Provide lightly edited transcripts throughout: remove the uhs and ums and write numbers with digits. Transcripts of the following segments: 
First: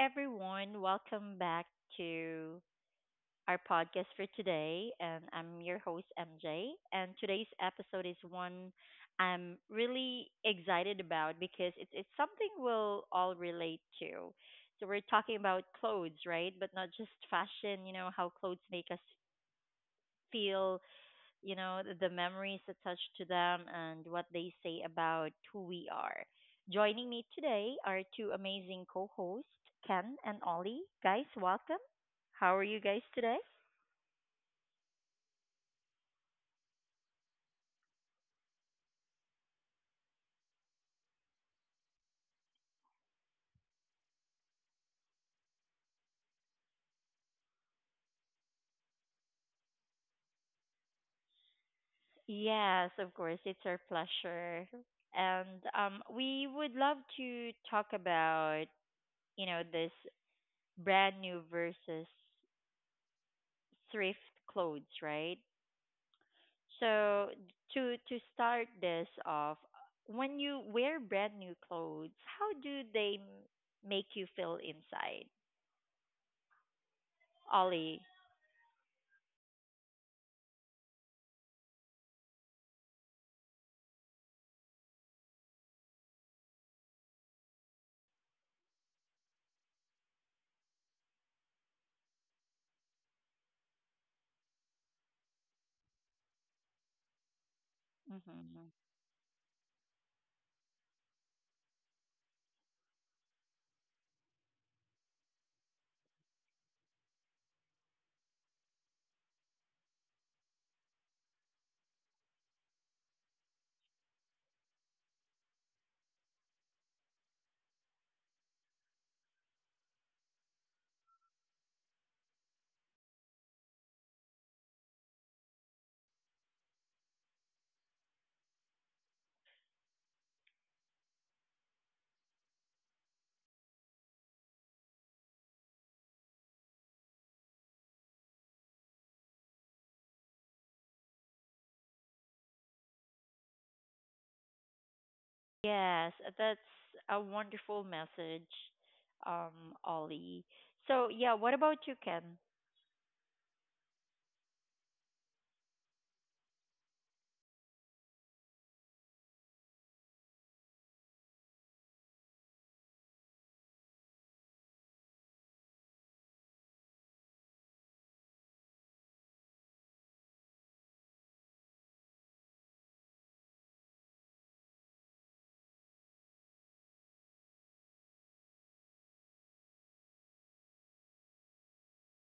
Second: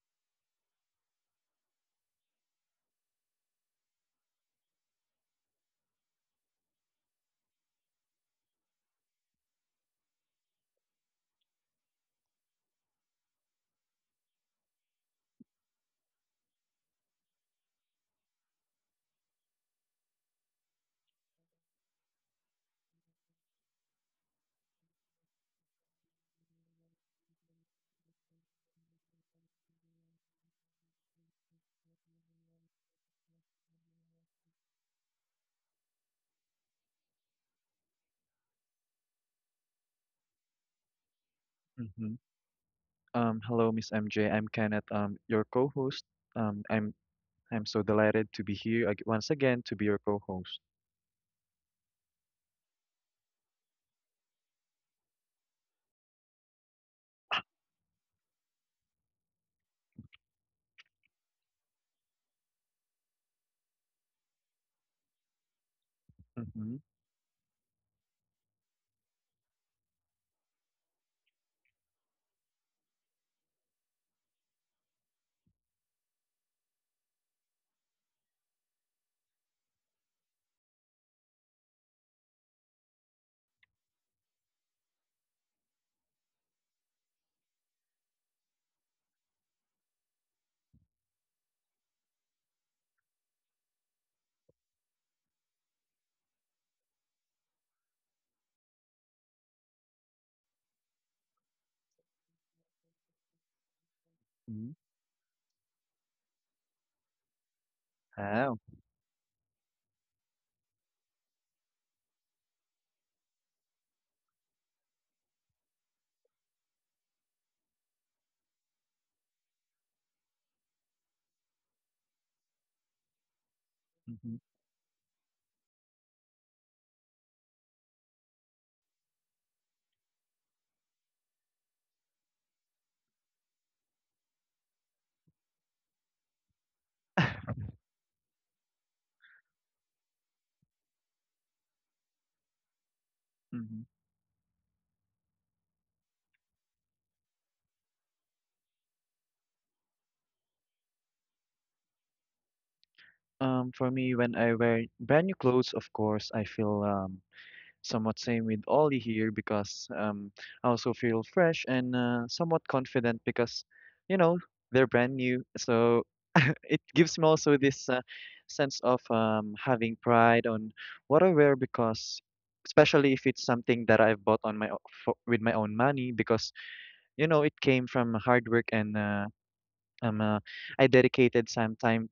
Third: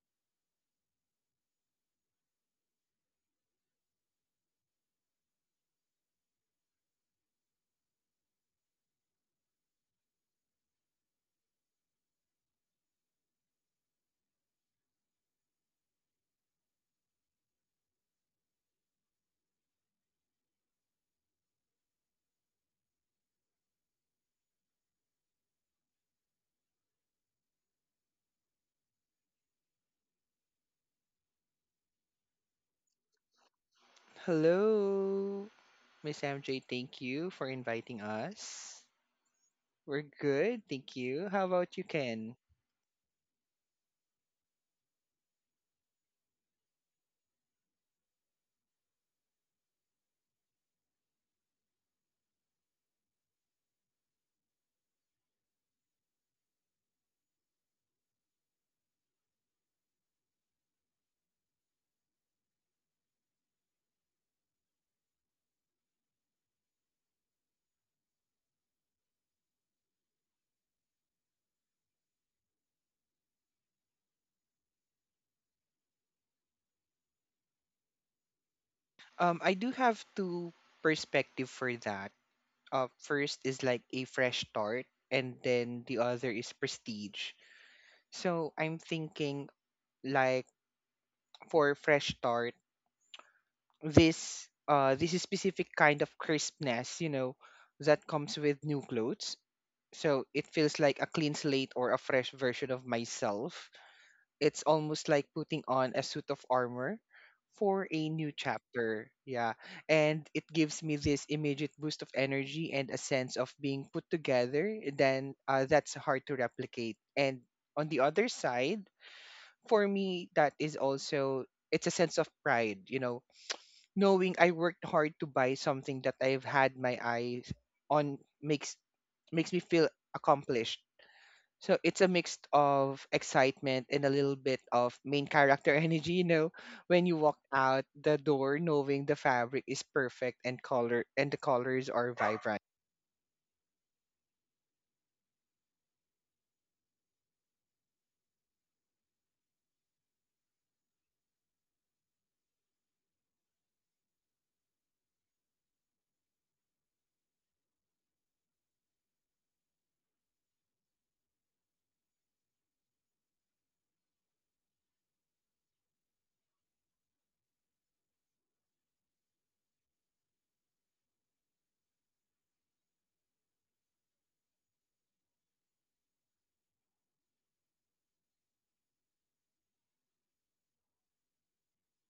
everyone. Welcome back to our podcast for today. And I'm your host, MJ. And today's episode is one I'm really excited about because it's something we'll all relate to. So, we're talking about clothes, right? But not just fashion, you know, how clothes make us feel, you know, the memories attached to them and what they say about who we are. Joining me today are two amazing co hosts, Ken and Ollie. Guys, welcome. How are you guys today? Hello, Miss MJ. Thank you for inviting us. We're good, thank you. How about you, Mhm. Ken? Hello, Miss MJ. I'm Kenneth, your co-host. Um, I'm I'm so delighted to be here ag once again to be your co-host. Yes, of course, it's our pleasure. And we would love to talk about, you know, this brand new versus thrift clothes, right? Mm-hmm. So to start this off, when you wear brand new clothes, how do make you feel inside, Ollie? I do have two perspective for that. First is like a fresh start, and then the other is prestige. So I'm thinking like for fresh start, this is specific kind of crispness, you know, that comes Hmm with new clothes. So it feels like a clean slate or a fresh version of myself. It's Mm-hmm. almost like putting on a suit of armor for a new Wow. chapter. Yeah. And it gives me this immediate boost of energy and a sense of being put together. Then that's hard to replicate. And on the other side, for me, that is also it's a sense of pride, you know, Mm-hmm. knowing I worked hard to buy something that I've had my eyes on makes makes me feel accomplished, so it's a mix of excitement and a little bit of main character energy, you know, when you walk out the door knowing the fabric is perfect and color and the colors are vibrant. hmm Yes, that's a wonderful message, Ollie. So yeah, what about you, Ken? For me, when I wear brand new clothes, of course, I feel somewhat same with Ollie here because I also feel fresh and somewhat confident because, you know, they're brand new. So it gives me also this sense of having pride on what I wear because, especially if it's something that I've bought for, with my own money because you know it came from hard work and um, uh, I dedicated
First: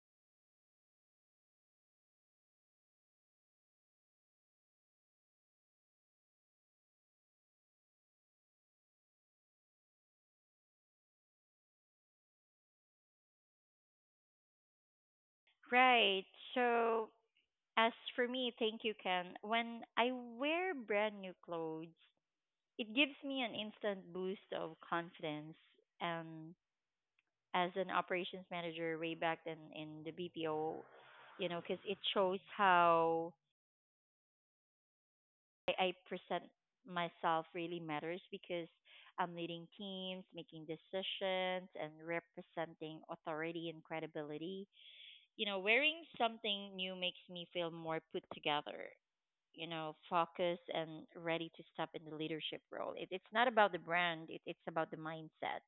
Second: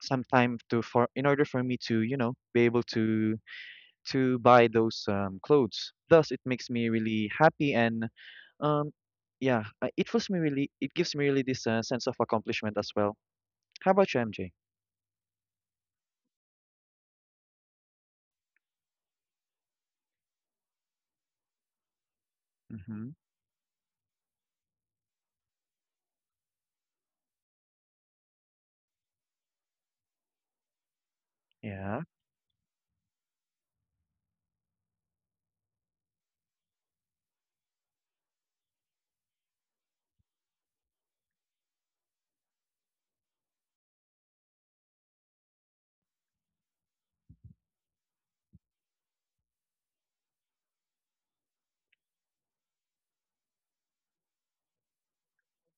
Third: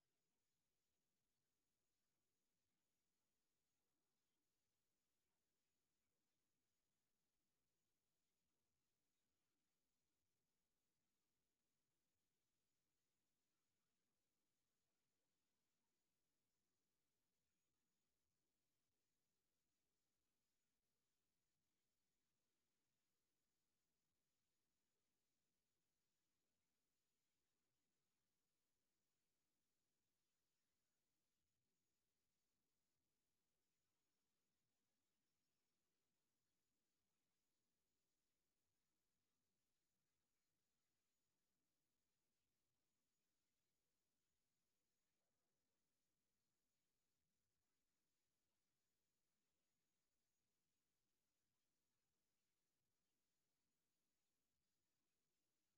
some time to for in order for me to, you know, be able to buy those clothes. Thus, it makes me really happy and um, yeah, it was me really. It gives me really this sense of accomplishment as well. How about you, MJ? Right. So as for me, thank you, Ken. When I wear brand new clothes, it Mm-hmm. gives me an instant boost of confidence and as an operations manager way back then in the BPO, you know, because Yeah, it shows how I present myself really matters because I'm leading teams, making decisions, and representing authority and credibility. You know, wearing something new makes me feel more put together, you know, focused and ready to step in the leadership role. It's not about the brand, it's about the mindset.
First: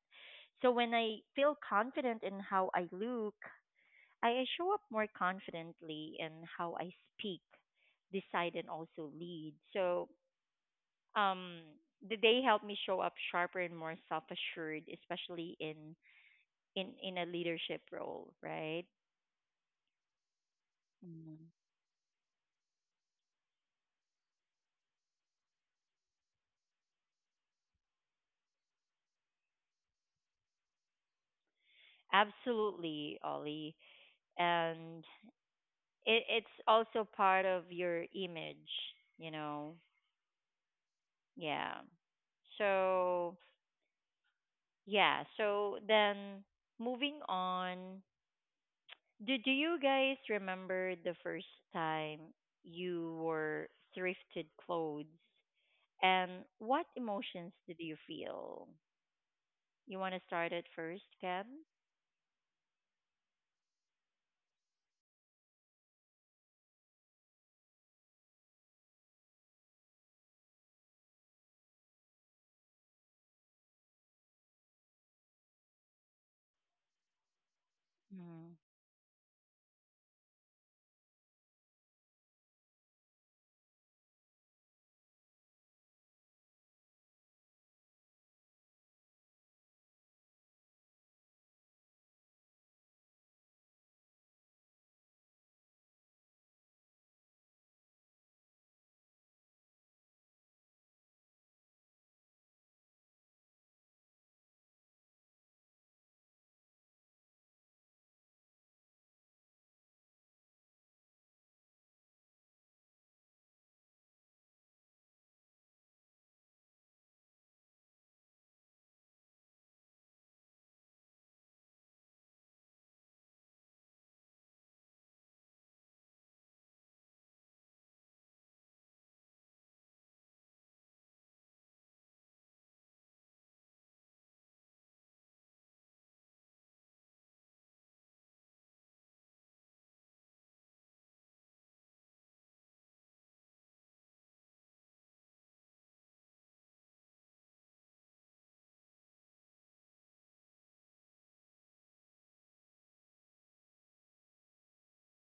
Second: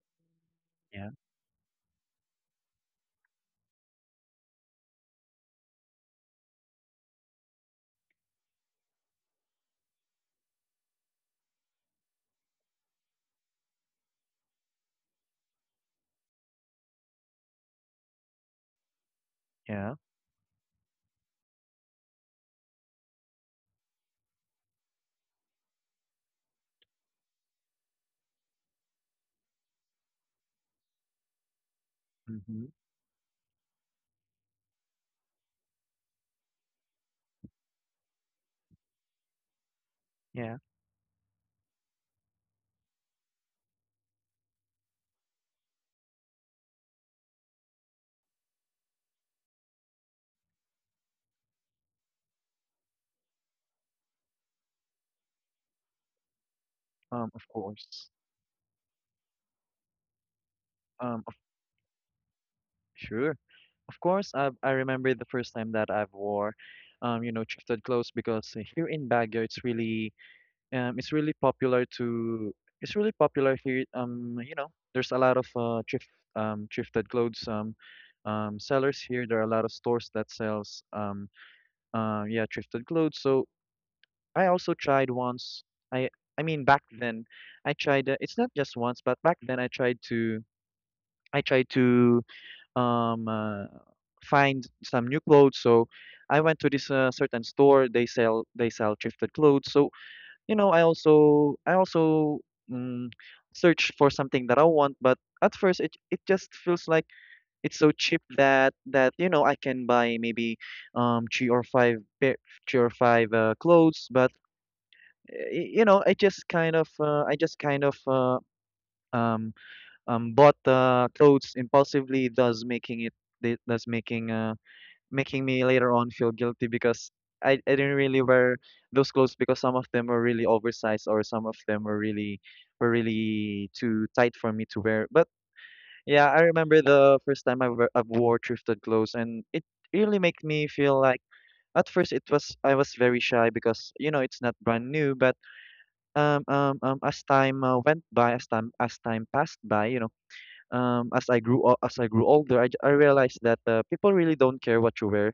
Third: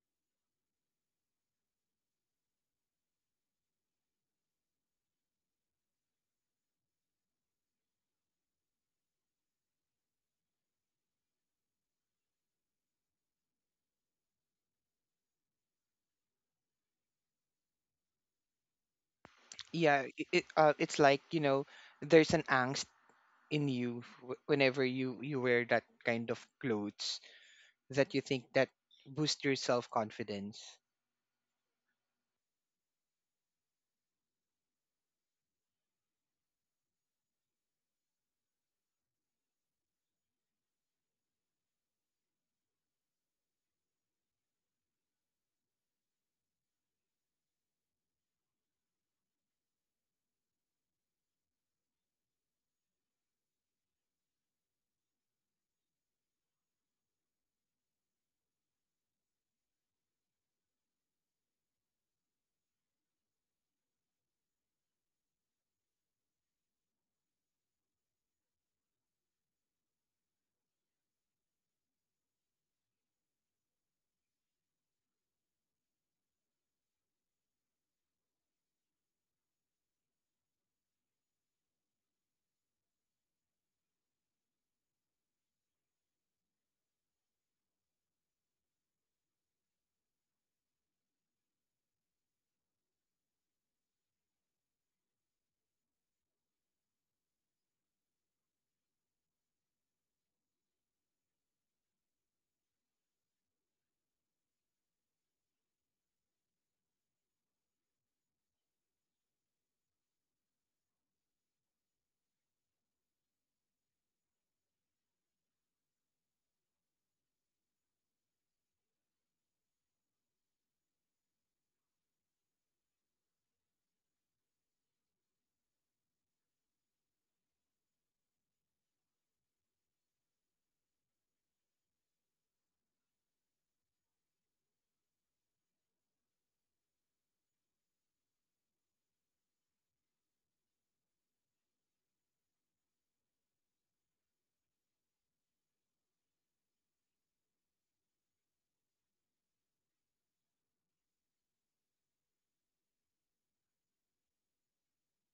So when yeah, I feel confident in how I look, I show up more confidently in how I speak, decide, and also lead. So um, they help me show up sharper and more self-assured, especially in a leadership role, right? yeah. Yeah, it's like, you Mm. know, there's an angst in you whenever you wear that kind of clothes that you think that boost your self-confidence. Mm-hmm. Absolutely, Ollie, and it's also part of your image, you know. Yeah. Yeah. So yeah. So then moving on. Do you guys remember the first time you were thrifted clothes and what Of emotions did you course. feel? You want to start it first, Um, of, Ken? sure. Of course. I remember the first time that I've wore, you know, thrifted clothes because here in Baguio it's really popular to it's really popular here. You know, there's a lot of thrifted clothes Mm, sellers here. There are a lot of stores that sells yeah, thrifted clothes. So I also tried once. I I mean back then I tried. It's not just once, but back then I tried to um, uh, find some new clothes. So I went to this certain store. They sell thrifted clothes. So you know, I also mm, search for something that I want, but at first it just feels like it's so cheap that you know I can buy maybe three or five pair, three or five clothes, but you know I just kind of um bought the clothes impulsively, thus making thus making uh making me later on feel guilty because I didn't really wear those clothes because some of them were really oversized or some of them were really too tight for me to wear. But yeah, I remember the first time I wore thrifted clothes and it really made me feel like at first it was I was very shy because you know it's not brand new, but as time went by, as time passed by, you know, as as I grew older, I realized that people really don't care what you wear.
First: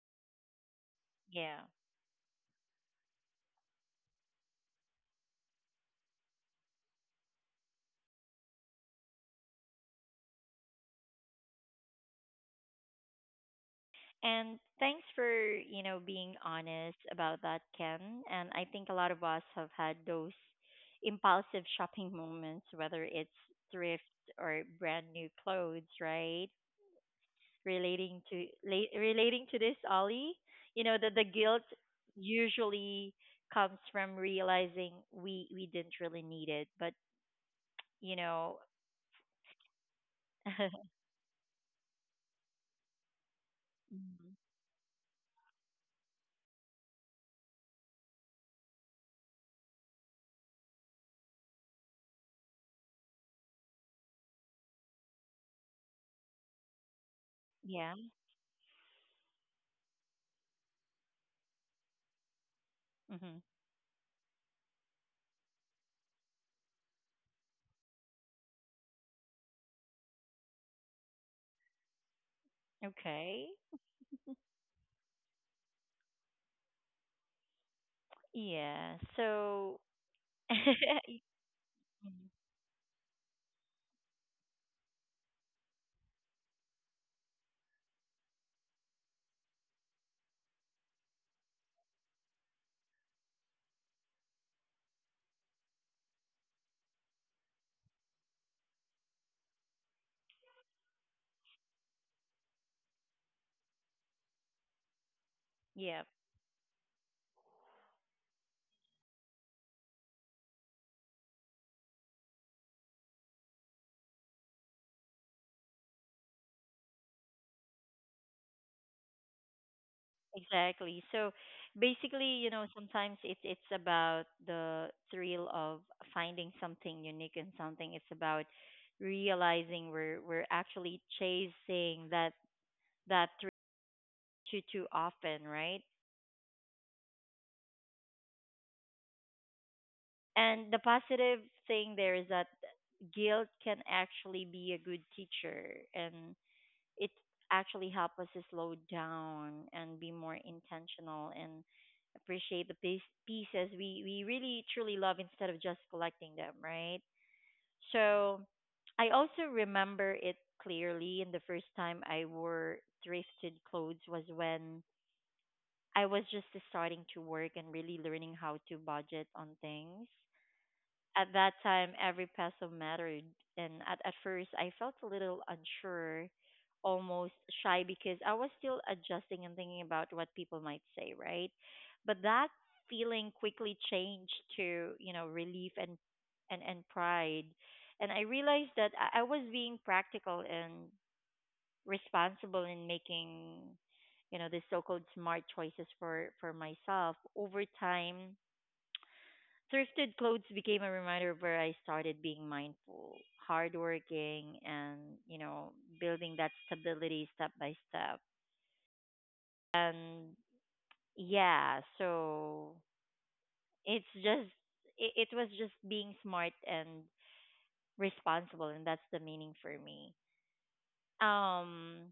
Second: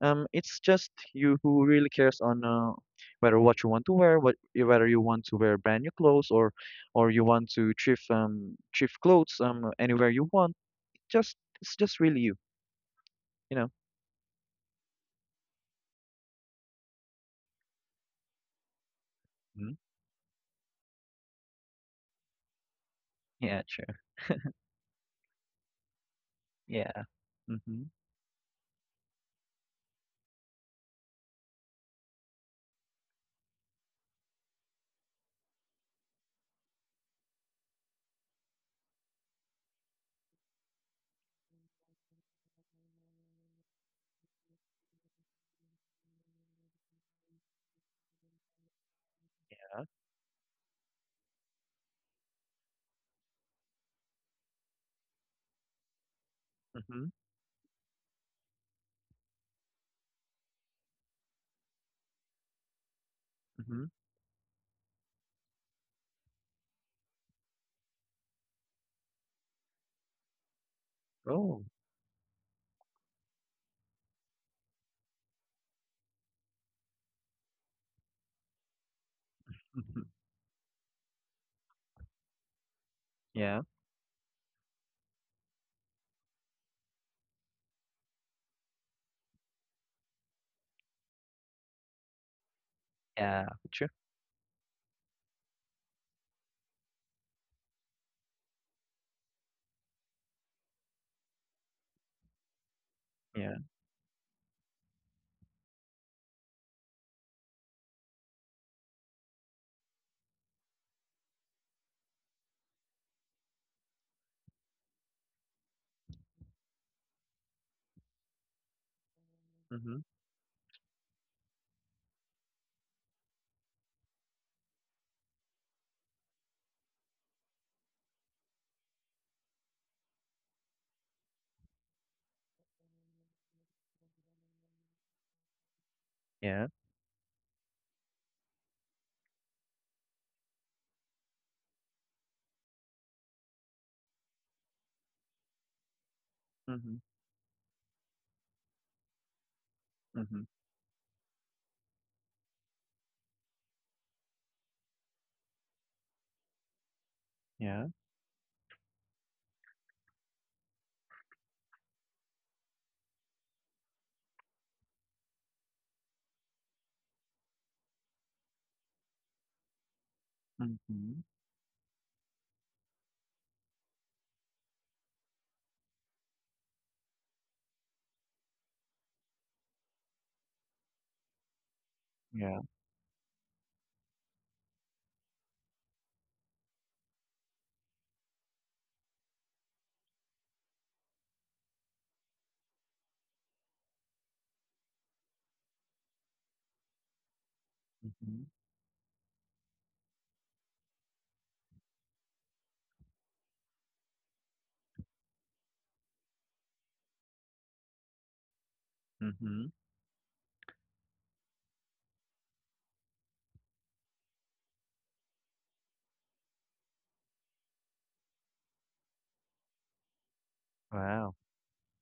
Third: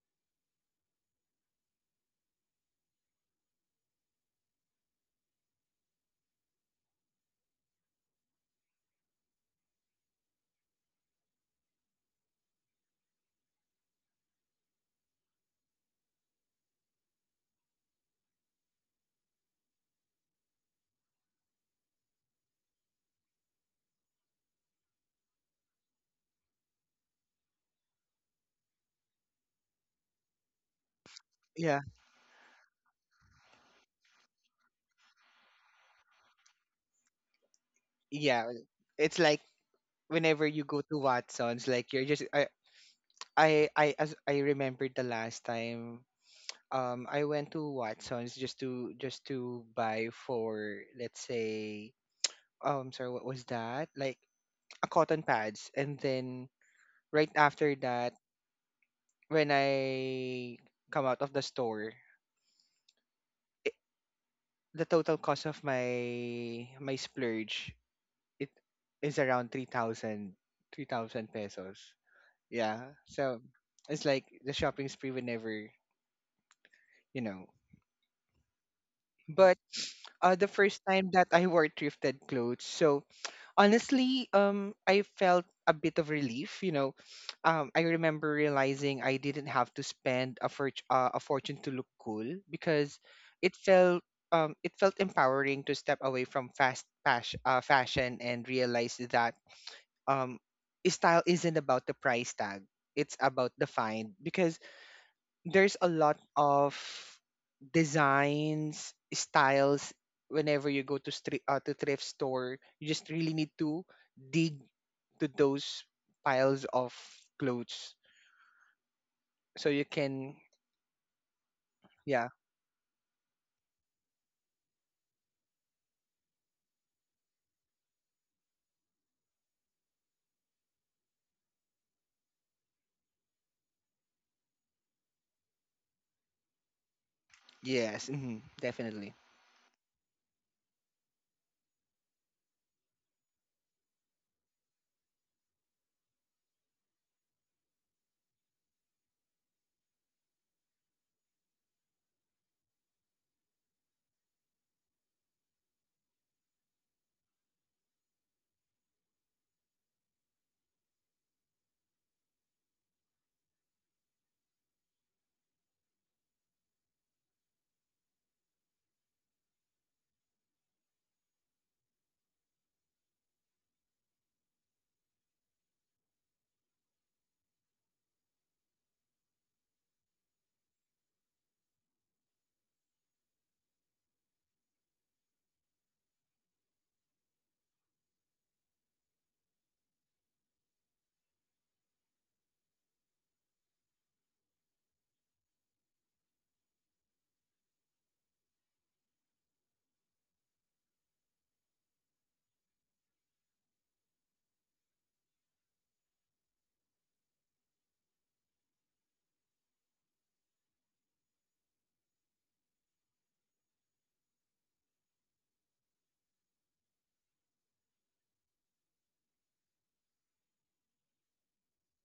It's just you yeah. who really cares on whether what you want to wear, what whether you want to wear brand new clothes or you want to thrift clothes anywhere you want. Just It's just really you, you know. And thanks for, you know, being honest about that, Ken. And I think a lot of us have Mhm. had those impulsive shopping moments, whether it's Yeah, sure. thrift or brand new clothes, right? Yeah. Mm-hmm. Relating to relating to this, Ollie. You know that the guilt Yeah. usually comes from realizing we didn't really need it, but you Yeah, know, it's like whenever you go to Watson's, like you're just I, as I Mhm. remembered the last time, I went to Watson's just to buy for, let's say, sorry, what was that, like a cotton pads, and then Mm-hmm. right after Yeah. that, when I come out of the store, hmm I Mm-hmm. the total cost of my my splurge, it is around three thousand Oh. pesos. Yeah, so Okay. it's like the shopping spree would never, you know. Yeah. But So, Mm-hmm. The first time that y- I wore thrifted mm, clothes. So Yeah. honestly, I felt a bit of relief. You know, I remember realizing I didn't have to spend a, a fortune to look cool because Yeah. it True. felt it felt empowering to step away from fast fashion and realize that um, style isn't about the price tag; it's about Yeah. the find. Because there's a yeah. lot of designs, styles whenever you go to street to thrift store. You just really need to dig to those piles of clothes so you Mm-hmm. can. Exactly. So Yeah. basically, you know, sometimes it's about the thrill of finding something unique and something. It's about realizing we're actually chasing that that thrill too often, right? Yeah. Yes. Hmm, definitely. And the positive thing there is that guilt can actually be a good teacher and Mm-hmm. it actually helps us to slow down and be more Mm-hmm. intentional and appreciate the pieces we really truly love instead of just collecting them, right? Yeah. So I also remember it clearly. And the first time I wore thrifted clothes was when I was just starting to work and really learning how to budget on things. Mm-hmm. At that time, every peso mattered, and at first, I felt a little unsure, almost shy, because I was still adjusting and thinking about what people might say, right? But that Yeah. feeling quickly changed to, you know, relief and and pride, and I realized that I was being practical and responsible in making, you know, the so-called smart choices for myself over time. Mm-hmm. Thrifted clothes became a reminder where I started being mindful, hardworking, and, you know, building that stability step by step. Mm-hmm. And yeah, so it's just, it was just being smart and responsible, and that's the meaning for me. Wow. Um,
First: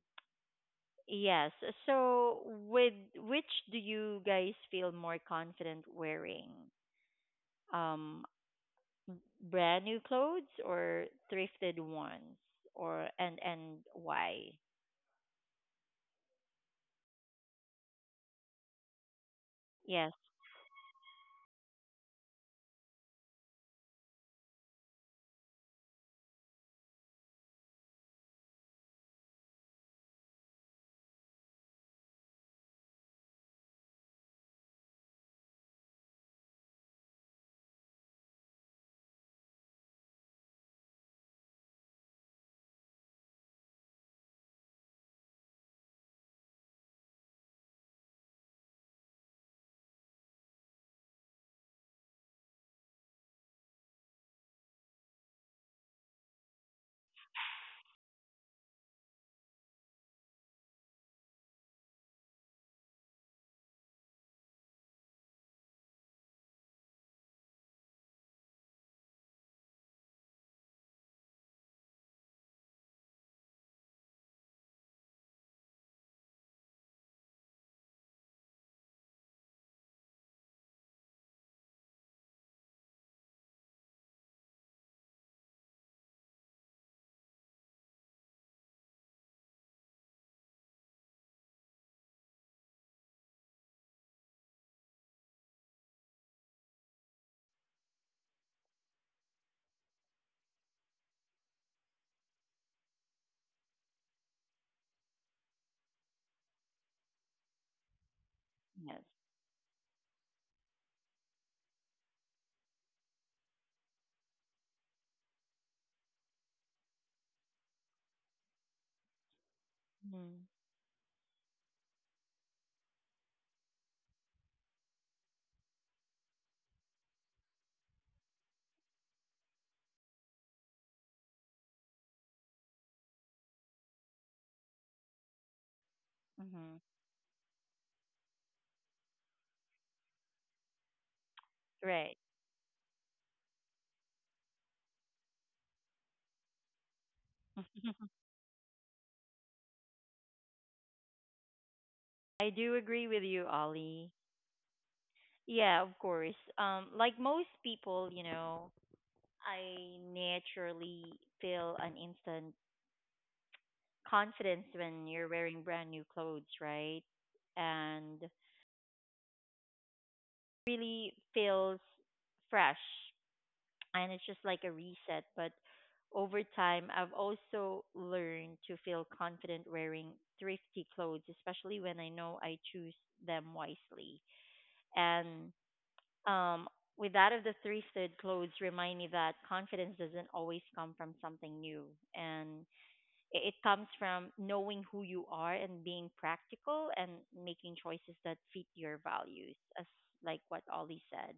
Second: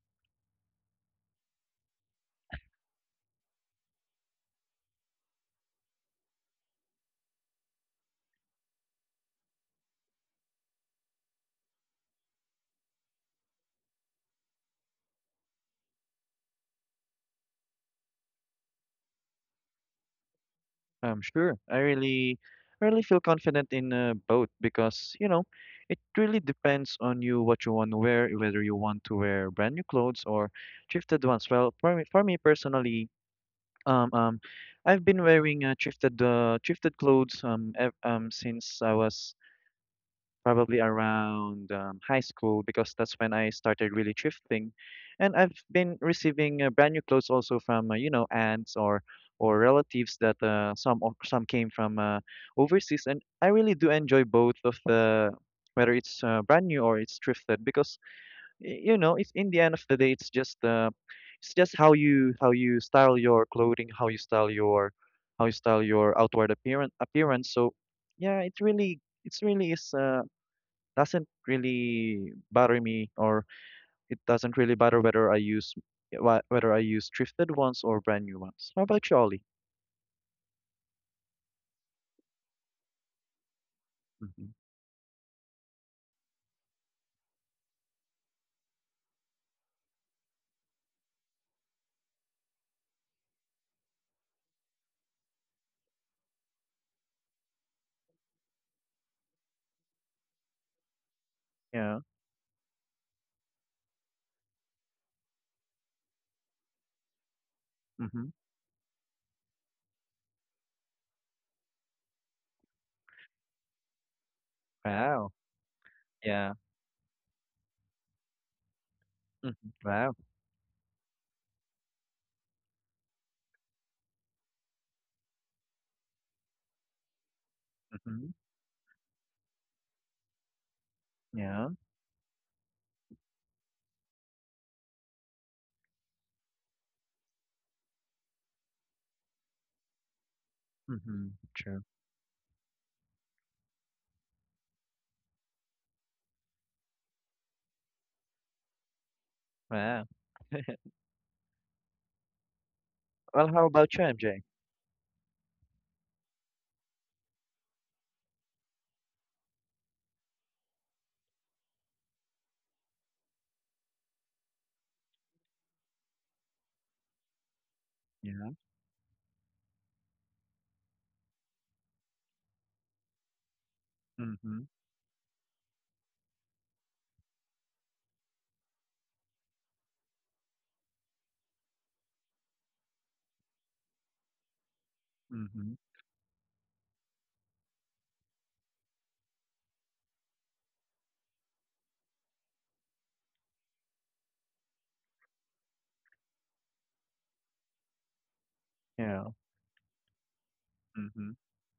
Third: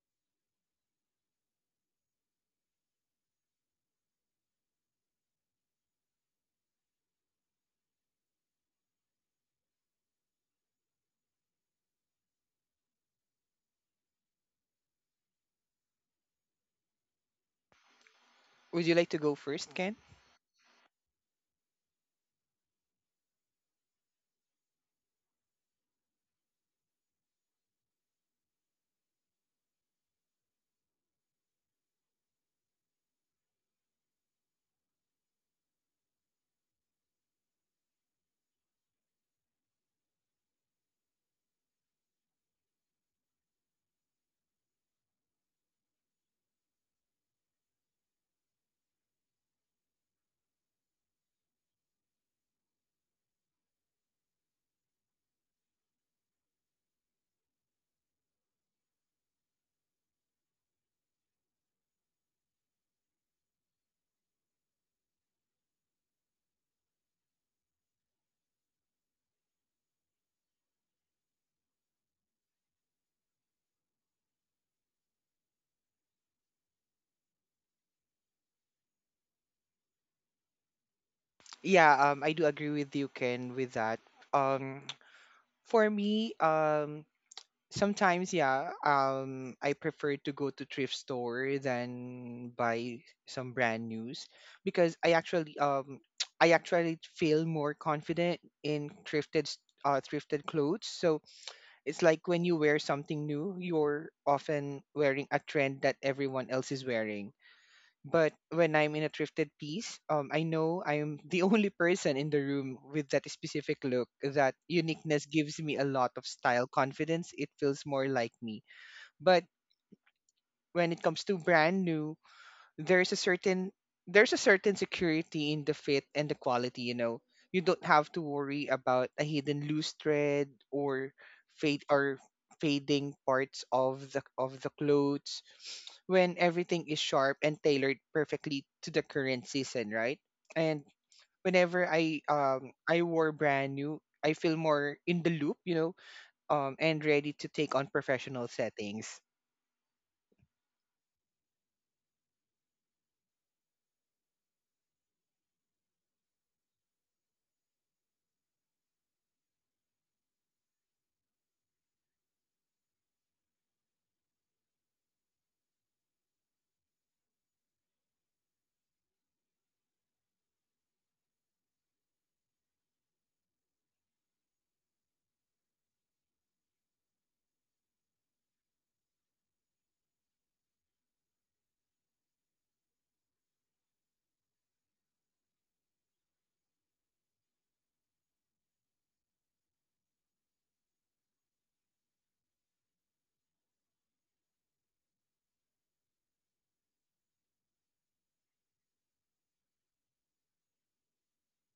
yes. So, with which do you guys feel more confident wearing? Um, brand new clothes or thrifted ones or and why? Would you like to go first, Ken? Yes, Sure. I really feel confident in both because, you know, it really depends on you what you want to wear, whether you want to wear brand new clothes or thrifted ones. Well, for me personally, um, um, I've been wearing thrifted clothes ev since I was probably around high school because that's when I started really thrifting, and I've been receiving brand new clothes also from you know, aunts or relatives that some came from overseas, and I really do enjoy both of the whether it's brand new or it's thrifted because you know it's in the end of the day it's just how you style your clothing, how you style your outward appearance. So yeah, it's really is. Doesn't really bother me or it doesn't really bother whether whether I use thrifted ones or brand new ones. How about you, Ollie? Yeah, I do agree with you, Ken, with that. Hmm um for me, sometimes, yeah, I prefer to go to thrift store than buy some brand news because I actually I actually feel more confident in thrifted clothes. So Yeah. it's like when you wear something new, you're often wearing a trend that everyone else is wearing. hmm But when I'm in a yes. thrifted piece, I know I'm the only person in the room with that specific look. That uniqueness Wow. gives me a lot of Yeah. style confidence. It feels more like me. But hmm Wow. Mm-hmm. when it comes to brand new, there's a certain there's a certain security in the fit and the quality, you know. You don't have to hmm worry about a hidden loose thread or Yeah. fade or fading parts of the clothes when everything is Mm-hmm. sharp and tailored perfectly to the current season, right? And hmm True. whenever i Right. um i wore brand new, I feel more in the loop, you know, and ready to take on professional settings. Wow. I do Well, agree how with about you, you, MJ? Ollie. Yeah, of course. Like most people, you know, I naturally feel an instant confidence when you're wearing brand new clothes, right? Yeah. And really feels fresh and Mm-hmm. it's just like a reset. But over time, I've also learned to feel confident wearing thrifty clothes, especially when I know I choose them wisely. Mm-hmm. And um, with that of the thrifted clothes, remind me that confidence doesn't always come from something new, and it comes from knowing who you are and being practical and making choices that fit Yeah. your values, as like what Mm-hmm. Ollie said.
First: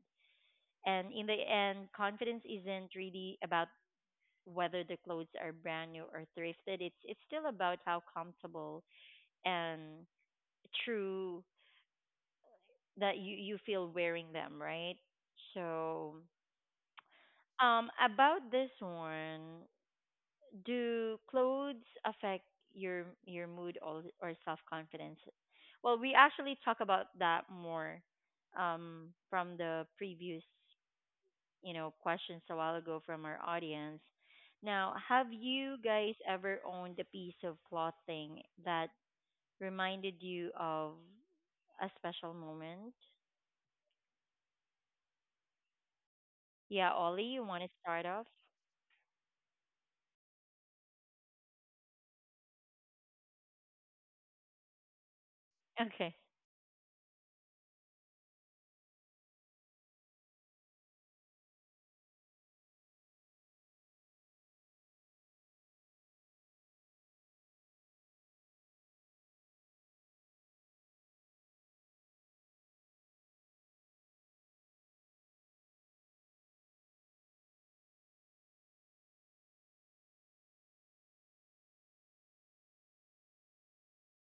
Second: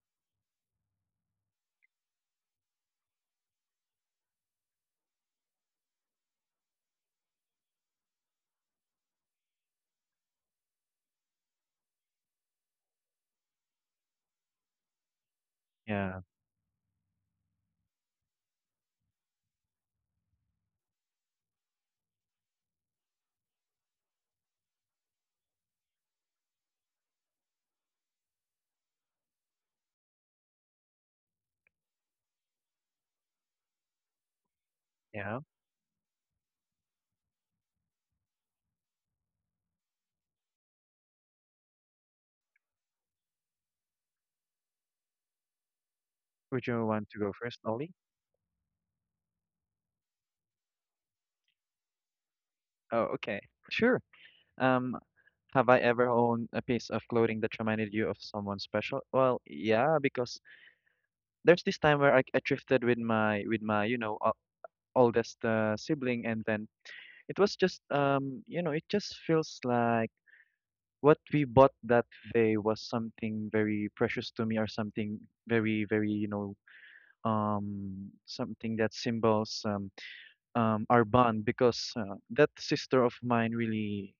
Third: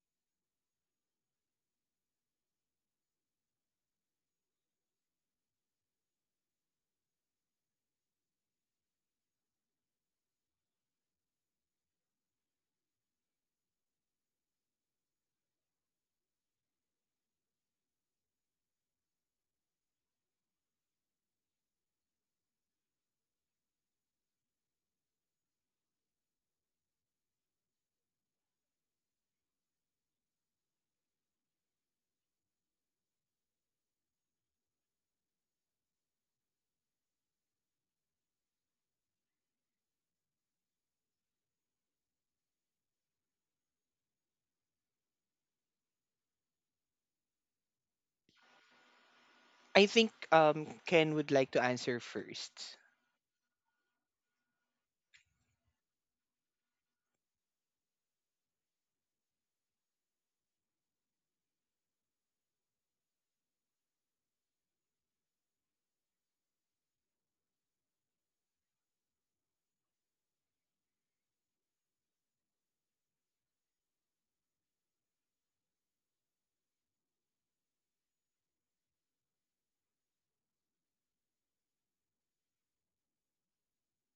And in the end, confidence isn't really about whether the clothes are brand new or thrifted, it's still about how comfortable and true that you feel wearing them, right? So, Yeah. About this one, do clothes affect your mood or self confidence? Well, we actually talk about that more from the previous you know, questions a while ago from our audience. Now, have Yeah. you guys ever owned a piece of clothing that reminded you of a special moment? Would you Yeah, want to Ollie, go you want first, to Ollie? start off? I think Ken would like to answer first. Oh, okay. Sure. Um, Have I ever Okay. owned a piece of clothing that reminded you of someone special? Well, yeah, because there's this time where I drifted with my, you know, oldest sibling, and then it was just you know it just feels like what we bought that day was something very precious to me or something very very, you know, something that symbols our bond because that sister of mine really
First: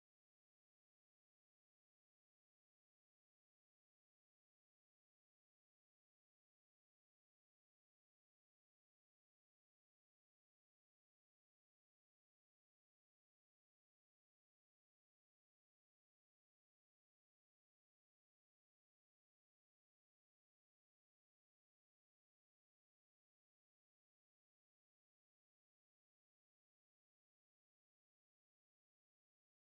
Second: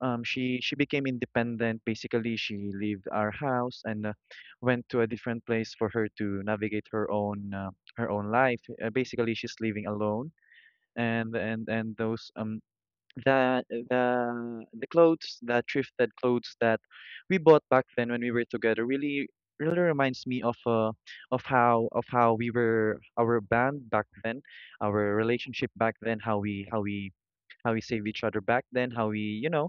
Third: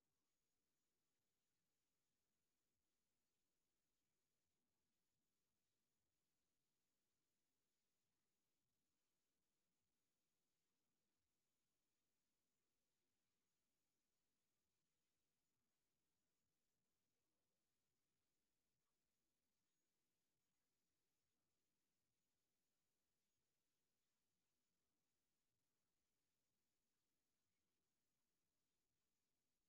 she became independent. Basically, she left our house and went to a different place for her to navigate her own life. Basically, she's living alone, and those the the the clothes, the thrifted clothes that we bought back then when we were together, really really reminds me of how we were our band back then, our relationship back then, how we saved each other back then, how we you know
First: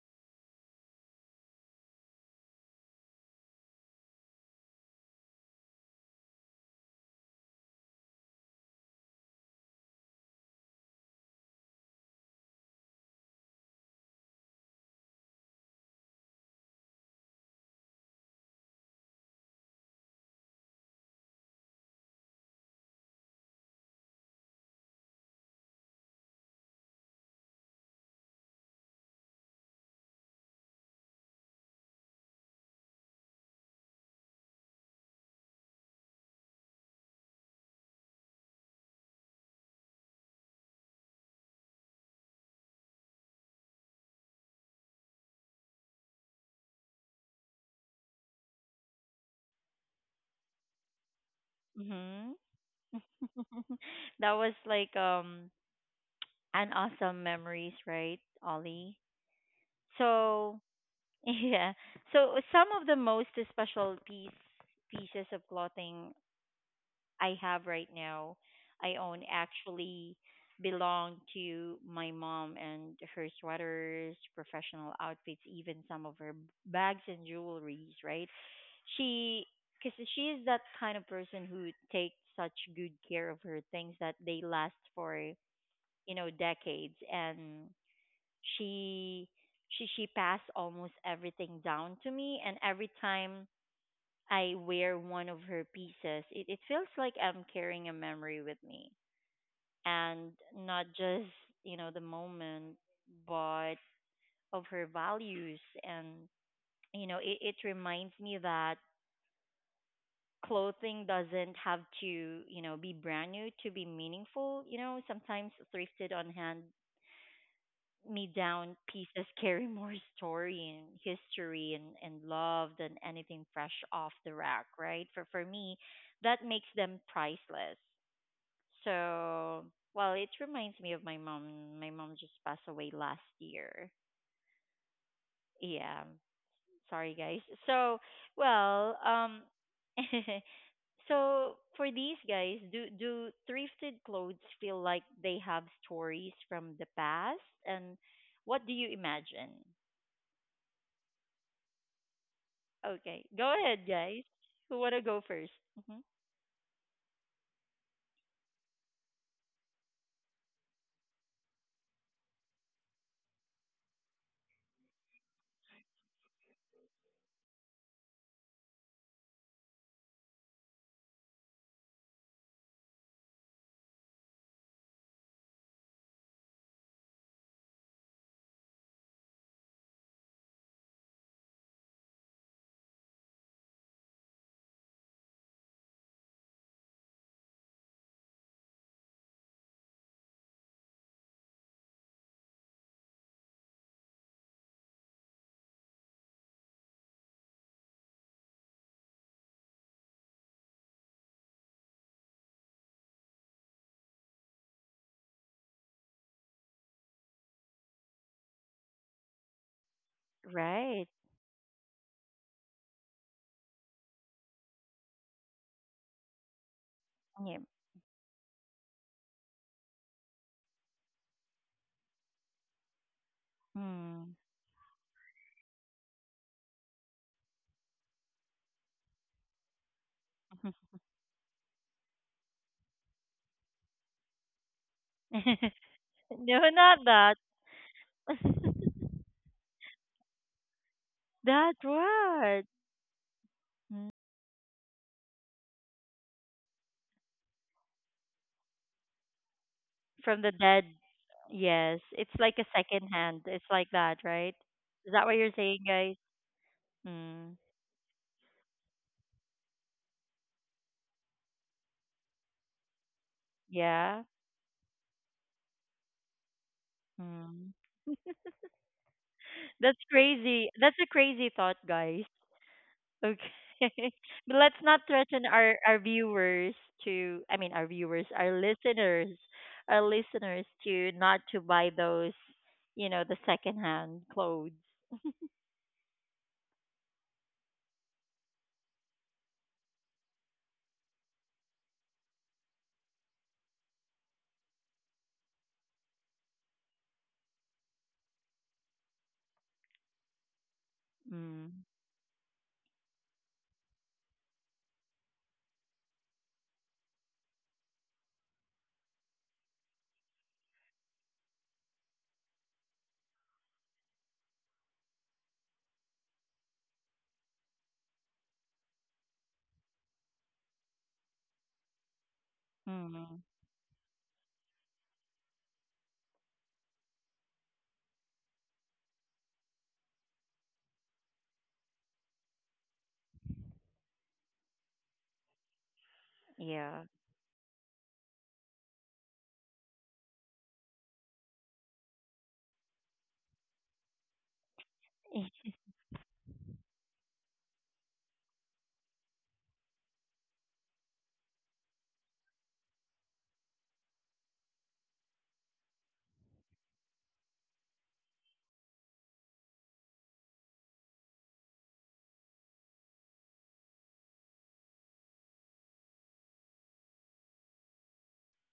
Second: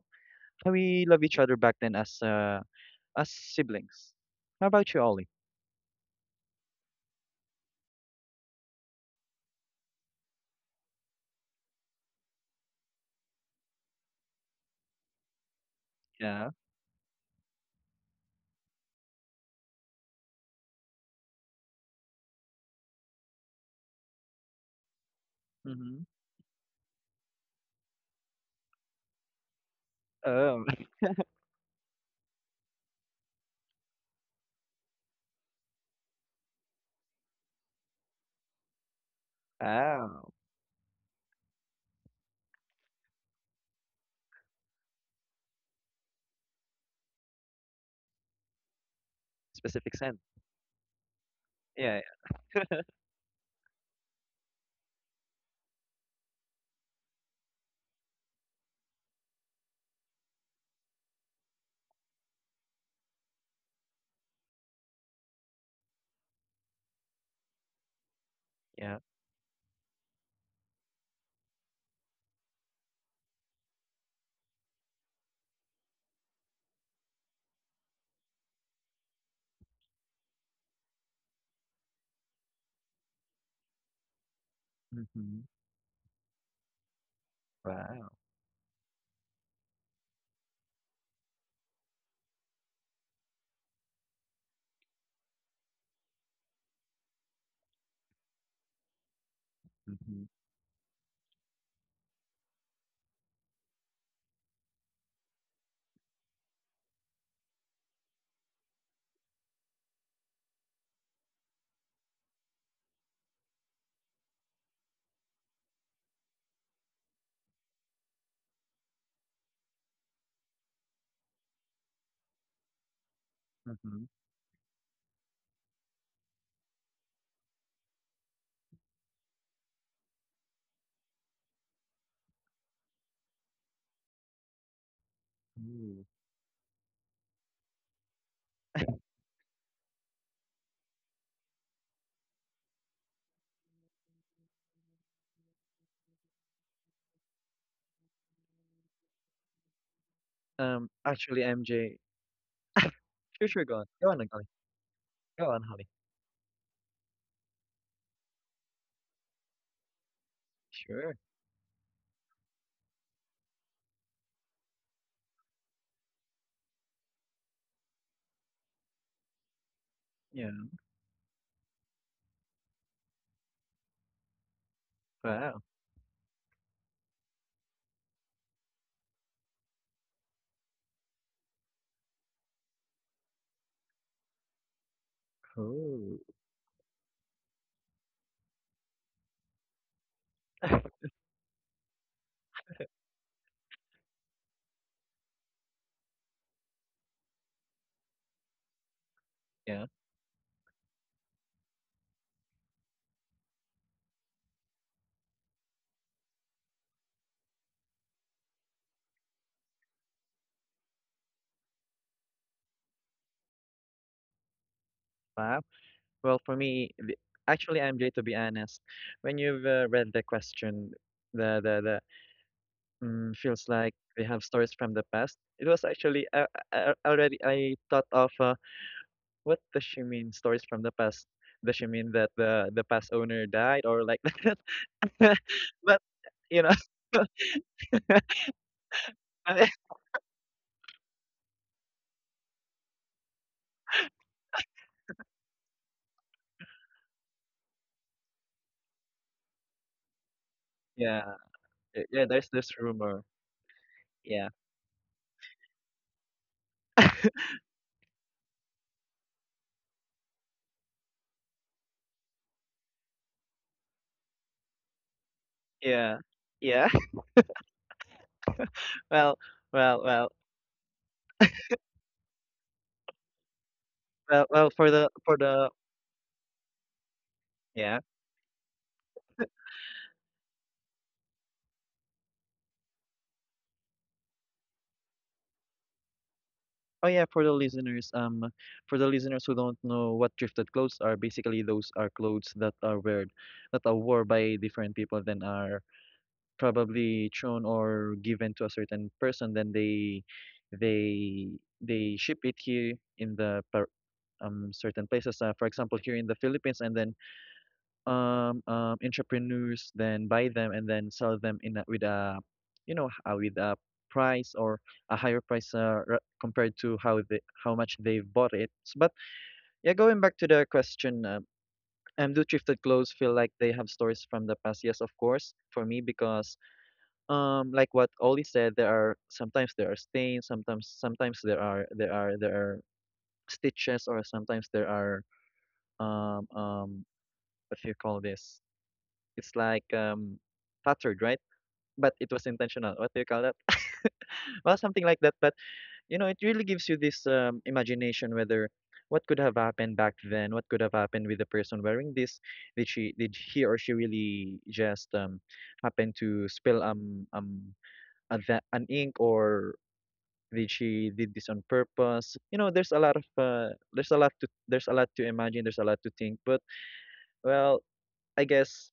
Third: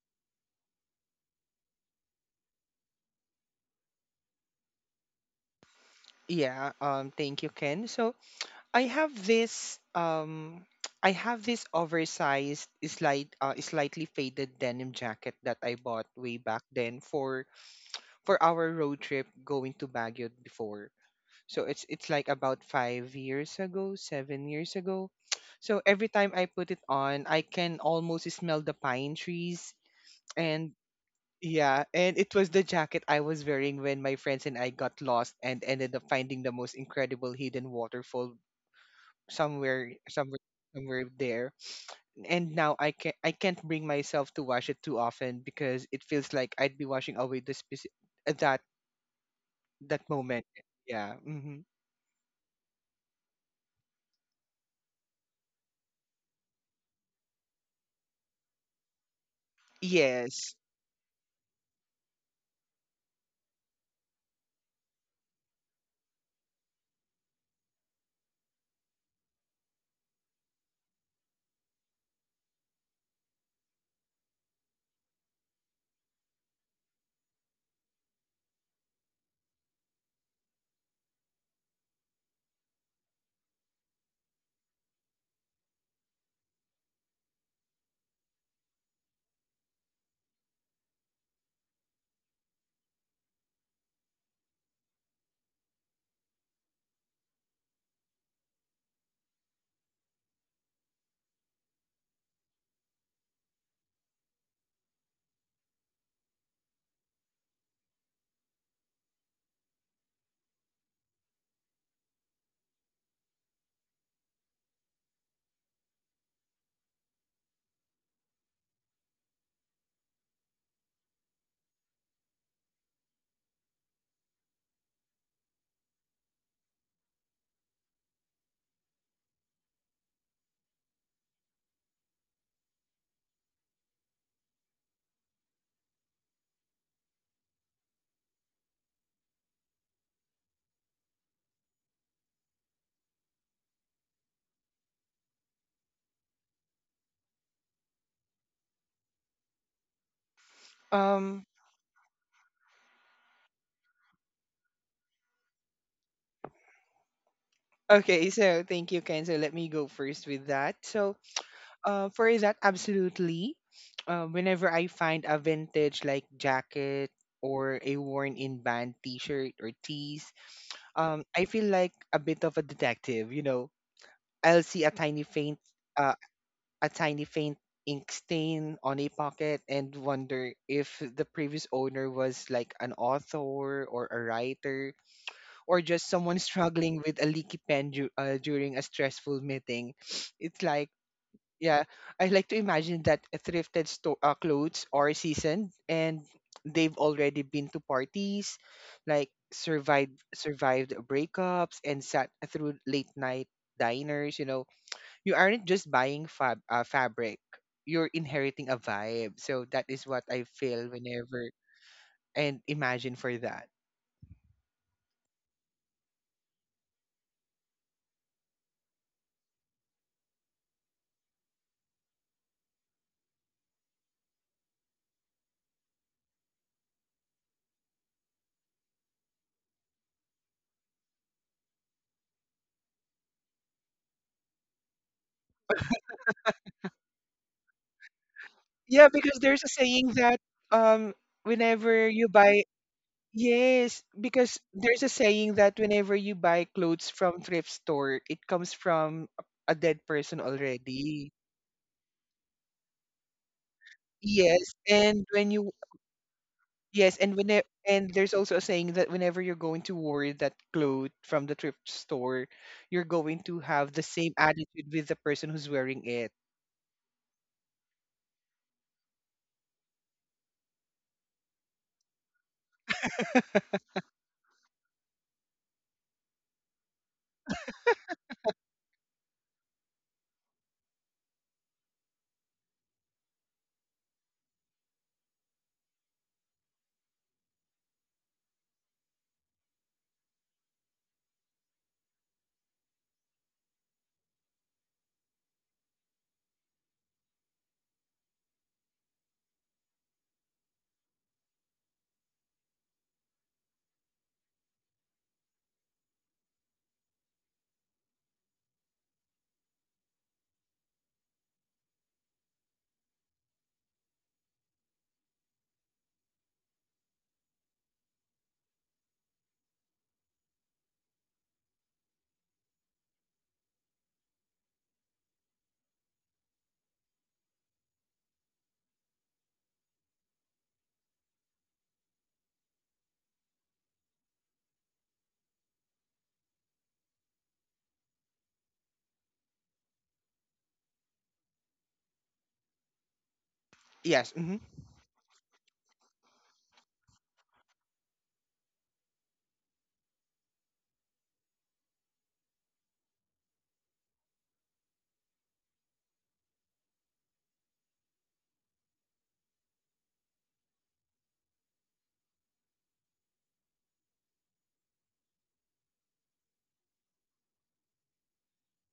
and we love each other back then as siblings. How about you, Ollie? Yeah, thank you, Ken. So I have this I have this oversized slightly faded denim jacket that I bought way Yeah. back then for our road trip going to Baguio before. So it's like about five years ago, seven years ago. So Mm-hmm. every time I put it on, I can almost smell the pine trees, Oh, and yeah, and it was the jacket I was wearing when my friends and I got lost and ended up finding the most incredible hidden waterfall somewhere wow. somewhere somewhere there. And now I can I can't bring myself to wash it too often because it feels like I'd be washing away the specific that Specific that scent. moment. Yeah. Hmm. Yeah. Yeah. Mhm. That was like an awesome memories, right, Ollie? So Yes. yeah. So some of the most special pieces of clothing I have right now, I Yeah. own actually belong to my mom and her sweaters, professional outfits, even some of her bags and jewelries, right? She, because she is that kind of person who takes such good care of her things that they last for, Mm-hmm. you know, decades. And Wow. she, she passed almost everything down to me. And every time I wear one of her pieces, it feels like I'm carrying a memory with me Mm-hmm. and not just, you know, the moment, but of her values. And, you know, it reminds me that clothing doesn't have to, you know, be brand new to be meaningful. You know, sometimes thrifted on hand me down pieces carry more story and history and love than anything fresh Mm-hmm. off the rack, right? For me, that makes them priceless. So well, it reminds me of my mom. My mom just passed away last year. Ooh. Yeah. Sorry guys. So well, so for these guys, do thrifted clothes feel like they have stories from the past and what do you imagine? Actually, Um MJ. Okay, Sure, sure. go Go on. ahead, Go on, guys. Ollie. Who wanna go Go on, 1st? Holly. Mm-hmm. okay, so thank you, Ken. So let me go first with that. Sure. So for that, absolutely. Whenever I find a vintage like jacket or a worn-in band T-shirt or tees, Yeah. I feel like a bit of a detective. You know, I'll see a tiny Wow. faint, uh, a tiny faint ink stain on a pocket and wonder if the previous owner was like an author or a writer or just Cool. someone struggling with a leaky pen during a stressful meeting. It's like yeah, I like to imagine that a thrifted store clothes are seasoned and they've already been to parties, like Yeah. survived breakups and sat through late night diners. You know, you aren't just buying fabric; you're inheriting a vibe. So that is what I feel Right. whenever and imagine for that. Wow. Well, actually, Yeah. MJ, to be honest, when you've read the question, the the the feels like we have Mm. stories from the past. It was actually already I thought of what does she mean stories from the past? Does she mean that the past owner died or like that? But you know, No, not that. Yeah, because there's I- a saying that um whenever That you buy what? Yes, Mm. because there's a saying that whenever you buy clothes from thrift store, it comes from a dead person From the dead. yeah, already. Yes, yeah. it's There's like this a second rumor. hand. It's like that, Yeah, right? Yes, Is and that what when you're you saying, guys? yes, and when Hmm. it, and there's also a saying that whenever you're going to wear that cloth from the thrift store, you're going to have the same Yeah. attitude with the person who's wearing yeah, it. yeah. Hmm. Well, well, That's well, crazy. That's a crazy thought, guys. Okay. Well. But let's not For threaten the our viewers to I mean yeah. our viewers, our listeners to not to buy those, you know, the secondhand clothes. Oh yeah, for the listeners who don't know what thrifted clothes are, basically those are clothes that are worn by different people, then are probably thrown or given to a certain person, then they, Mm. they ship it here in the certain places. For example, here in the Philippines, and then entrepreneurs then buy them and then sell them in with you know, with a price or a higher price compared to how they, how much they've bought it. But yeah, going back to the question, do thrifted clothes feel like Mm. they have stories from the past? Yes, of course, for me because like what Ollie said, there are sometimes there are stains, sometimes there are stitches, or sometimes there are um um Yeah. what do you call this. It's like cluttered, right? But it was intentional. What do you call that? Yes. Hmm. Well, something like that. But you know, it really gives you this imagination, whether what could have happened back then, what could have happened with the person wearing this. Did he or she really just happen to spill an ink, or did she did this on purpose? You know, there's a lot of there's a lot to there's a lot to imagine, there's a lot to think. But well, I guess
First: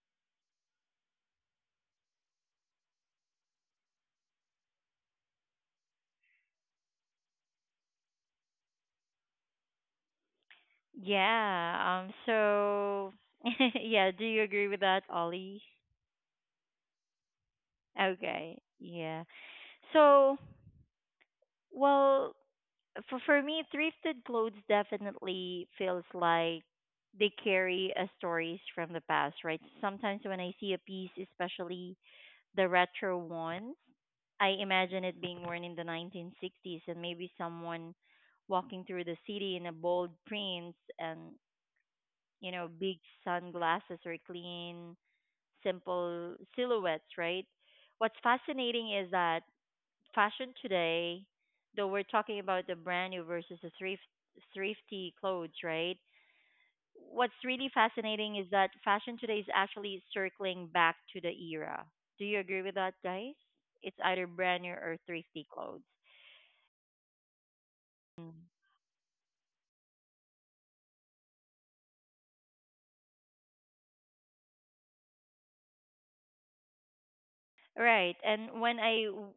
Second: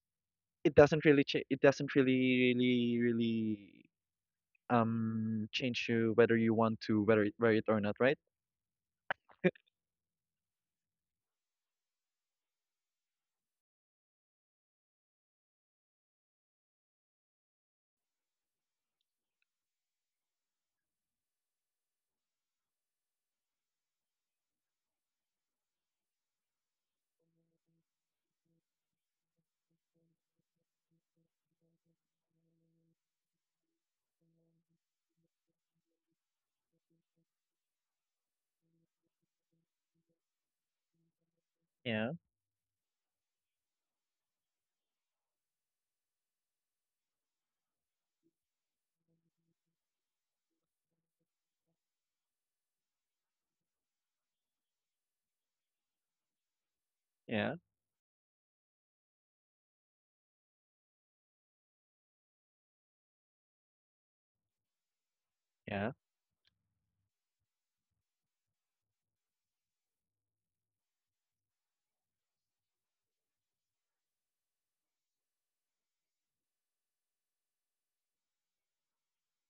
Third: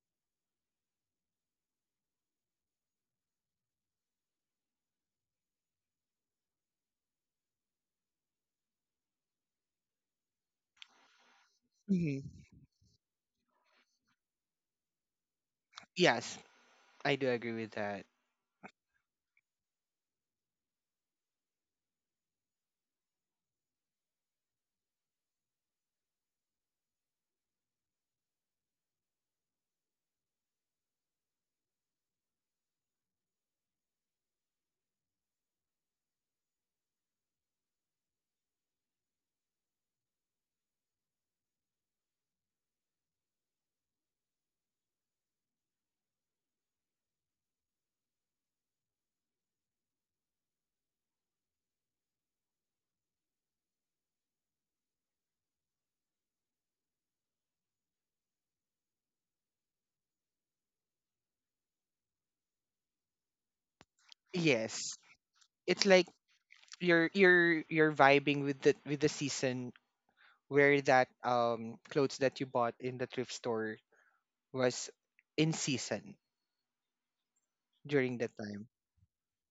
it doesn't really change you whether you want to wear it or not, right? Yeah. Hmm. So yeah, do you agree with that, Ollie? Yes, I do agree with that. Okay. Yeah. So, well, for me, thrifted clothes definitely feels like they carry a stories from the past, right? Sometimes when I see a piece, especially the retro ones, I imagine it being worn in the 1960s and maybe someone walking through the city in a bold prints and Yeah, you know big sunglasses or clean simple silhouettes, right? What's fascinating is that fashion today, though we're talking about the brand new versus the thrifty clothes, right? yeah, What's really fascinating is that fashion today is actually circling back to the era. Do you agree with that, guys? It's either Yes. brand new or thrifty It's yeah. like clothes. you're vibing Mm. With the season where that clothes that you bought in the thrift store was in season during Right. that time. And when I w-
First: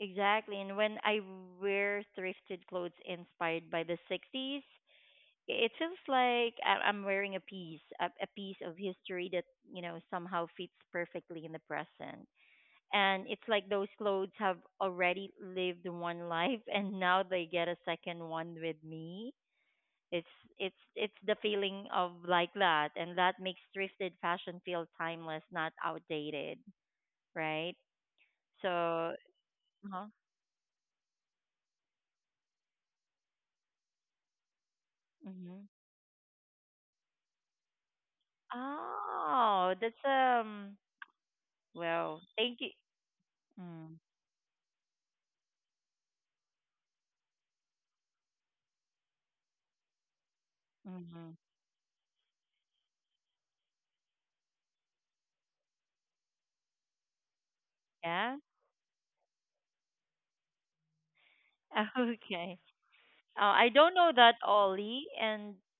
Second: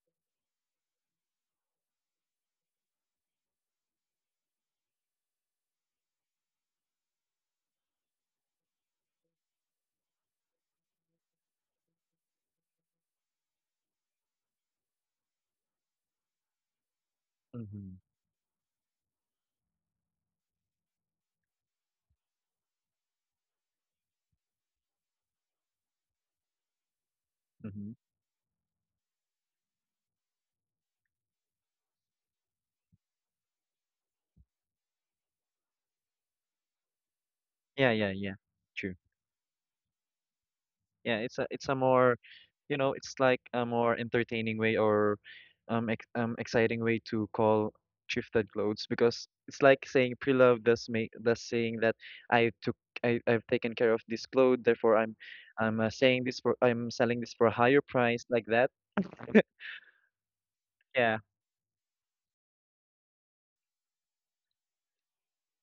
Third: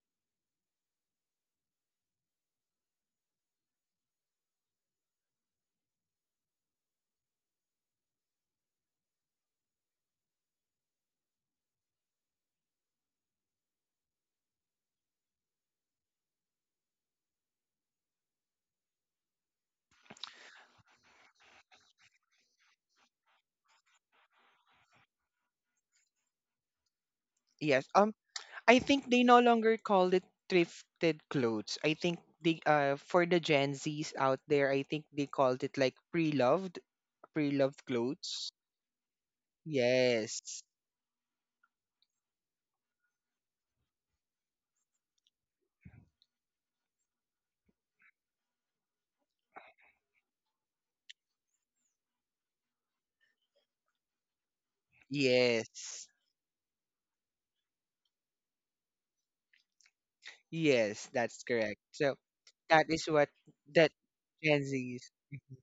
exactly, and when I wear thrifted clothes inspired by the 60s, it feels like I'm wearing a piece, a piece of history that you know somehow fits perfectly in the present. And it's like those clothes have already lived one life, and now they get a Mm-hmm. second one with me. It's it's the feeling of like that, and that makes thrifted fashion feel timeless, not outdated, right? Yes. Mm-hmm. I think So, they no longer huh? call it thrifted clothes. I think they for the Gen Zs out there, I think they hmm called it like pre-loved Yeah, yeah, yeah. clothes. True. Oh, that's Yes. um. Yeah, it's a Well, more, thank you. you know, it's like a Mm. more entertaining way or ex exciting way to call thrifted clothes because it's like saying pre-loved, Mm-hmm. thus saying that I took I've taken care of this clothes, therefore I'm Yes. saying this for I'm selling this for a higher Yeah. price like that. Yes, Yeah, that's correct. So Okay. that is what I don't that know that Gen Ollie Zs. and Mm-hmm.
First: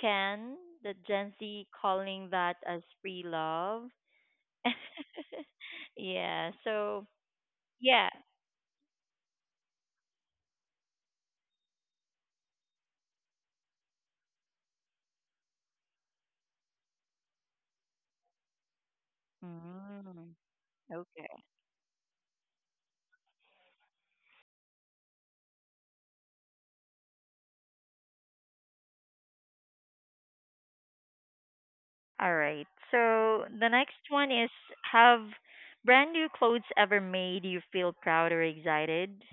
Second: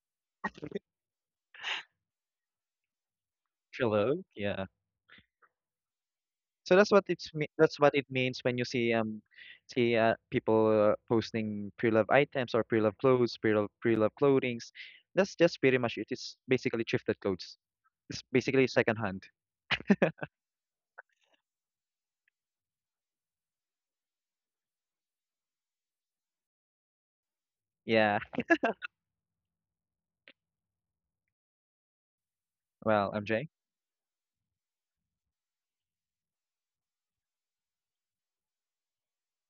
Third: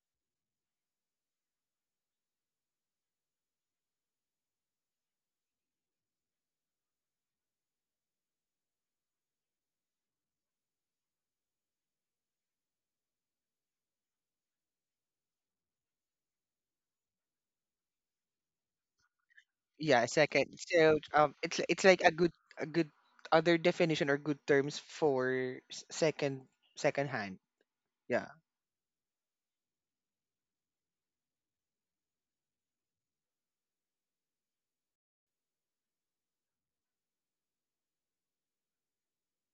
Ken, the Gen Z calling that as free love. pre-loved. Yeah. Yeah. So that's what So that's what it yeah. means when you see people posting pre-loved items or pre-loved clothes, pre-loved clothings. That's just pretty much it. It's basically thrifted clothes. It's basically secondhand. Yeah, Mm, second. So okay. it's it's like a good other definition or good terms for second second hand. Yeah. Yeah. All right. Well, MJ. So the next one is have brand new clothes ever made you feel proud or excited?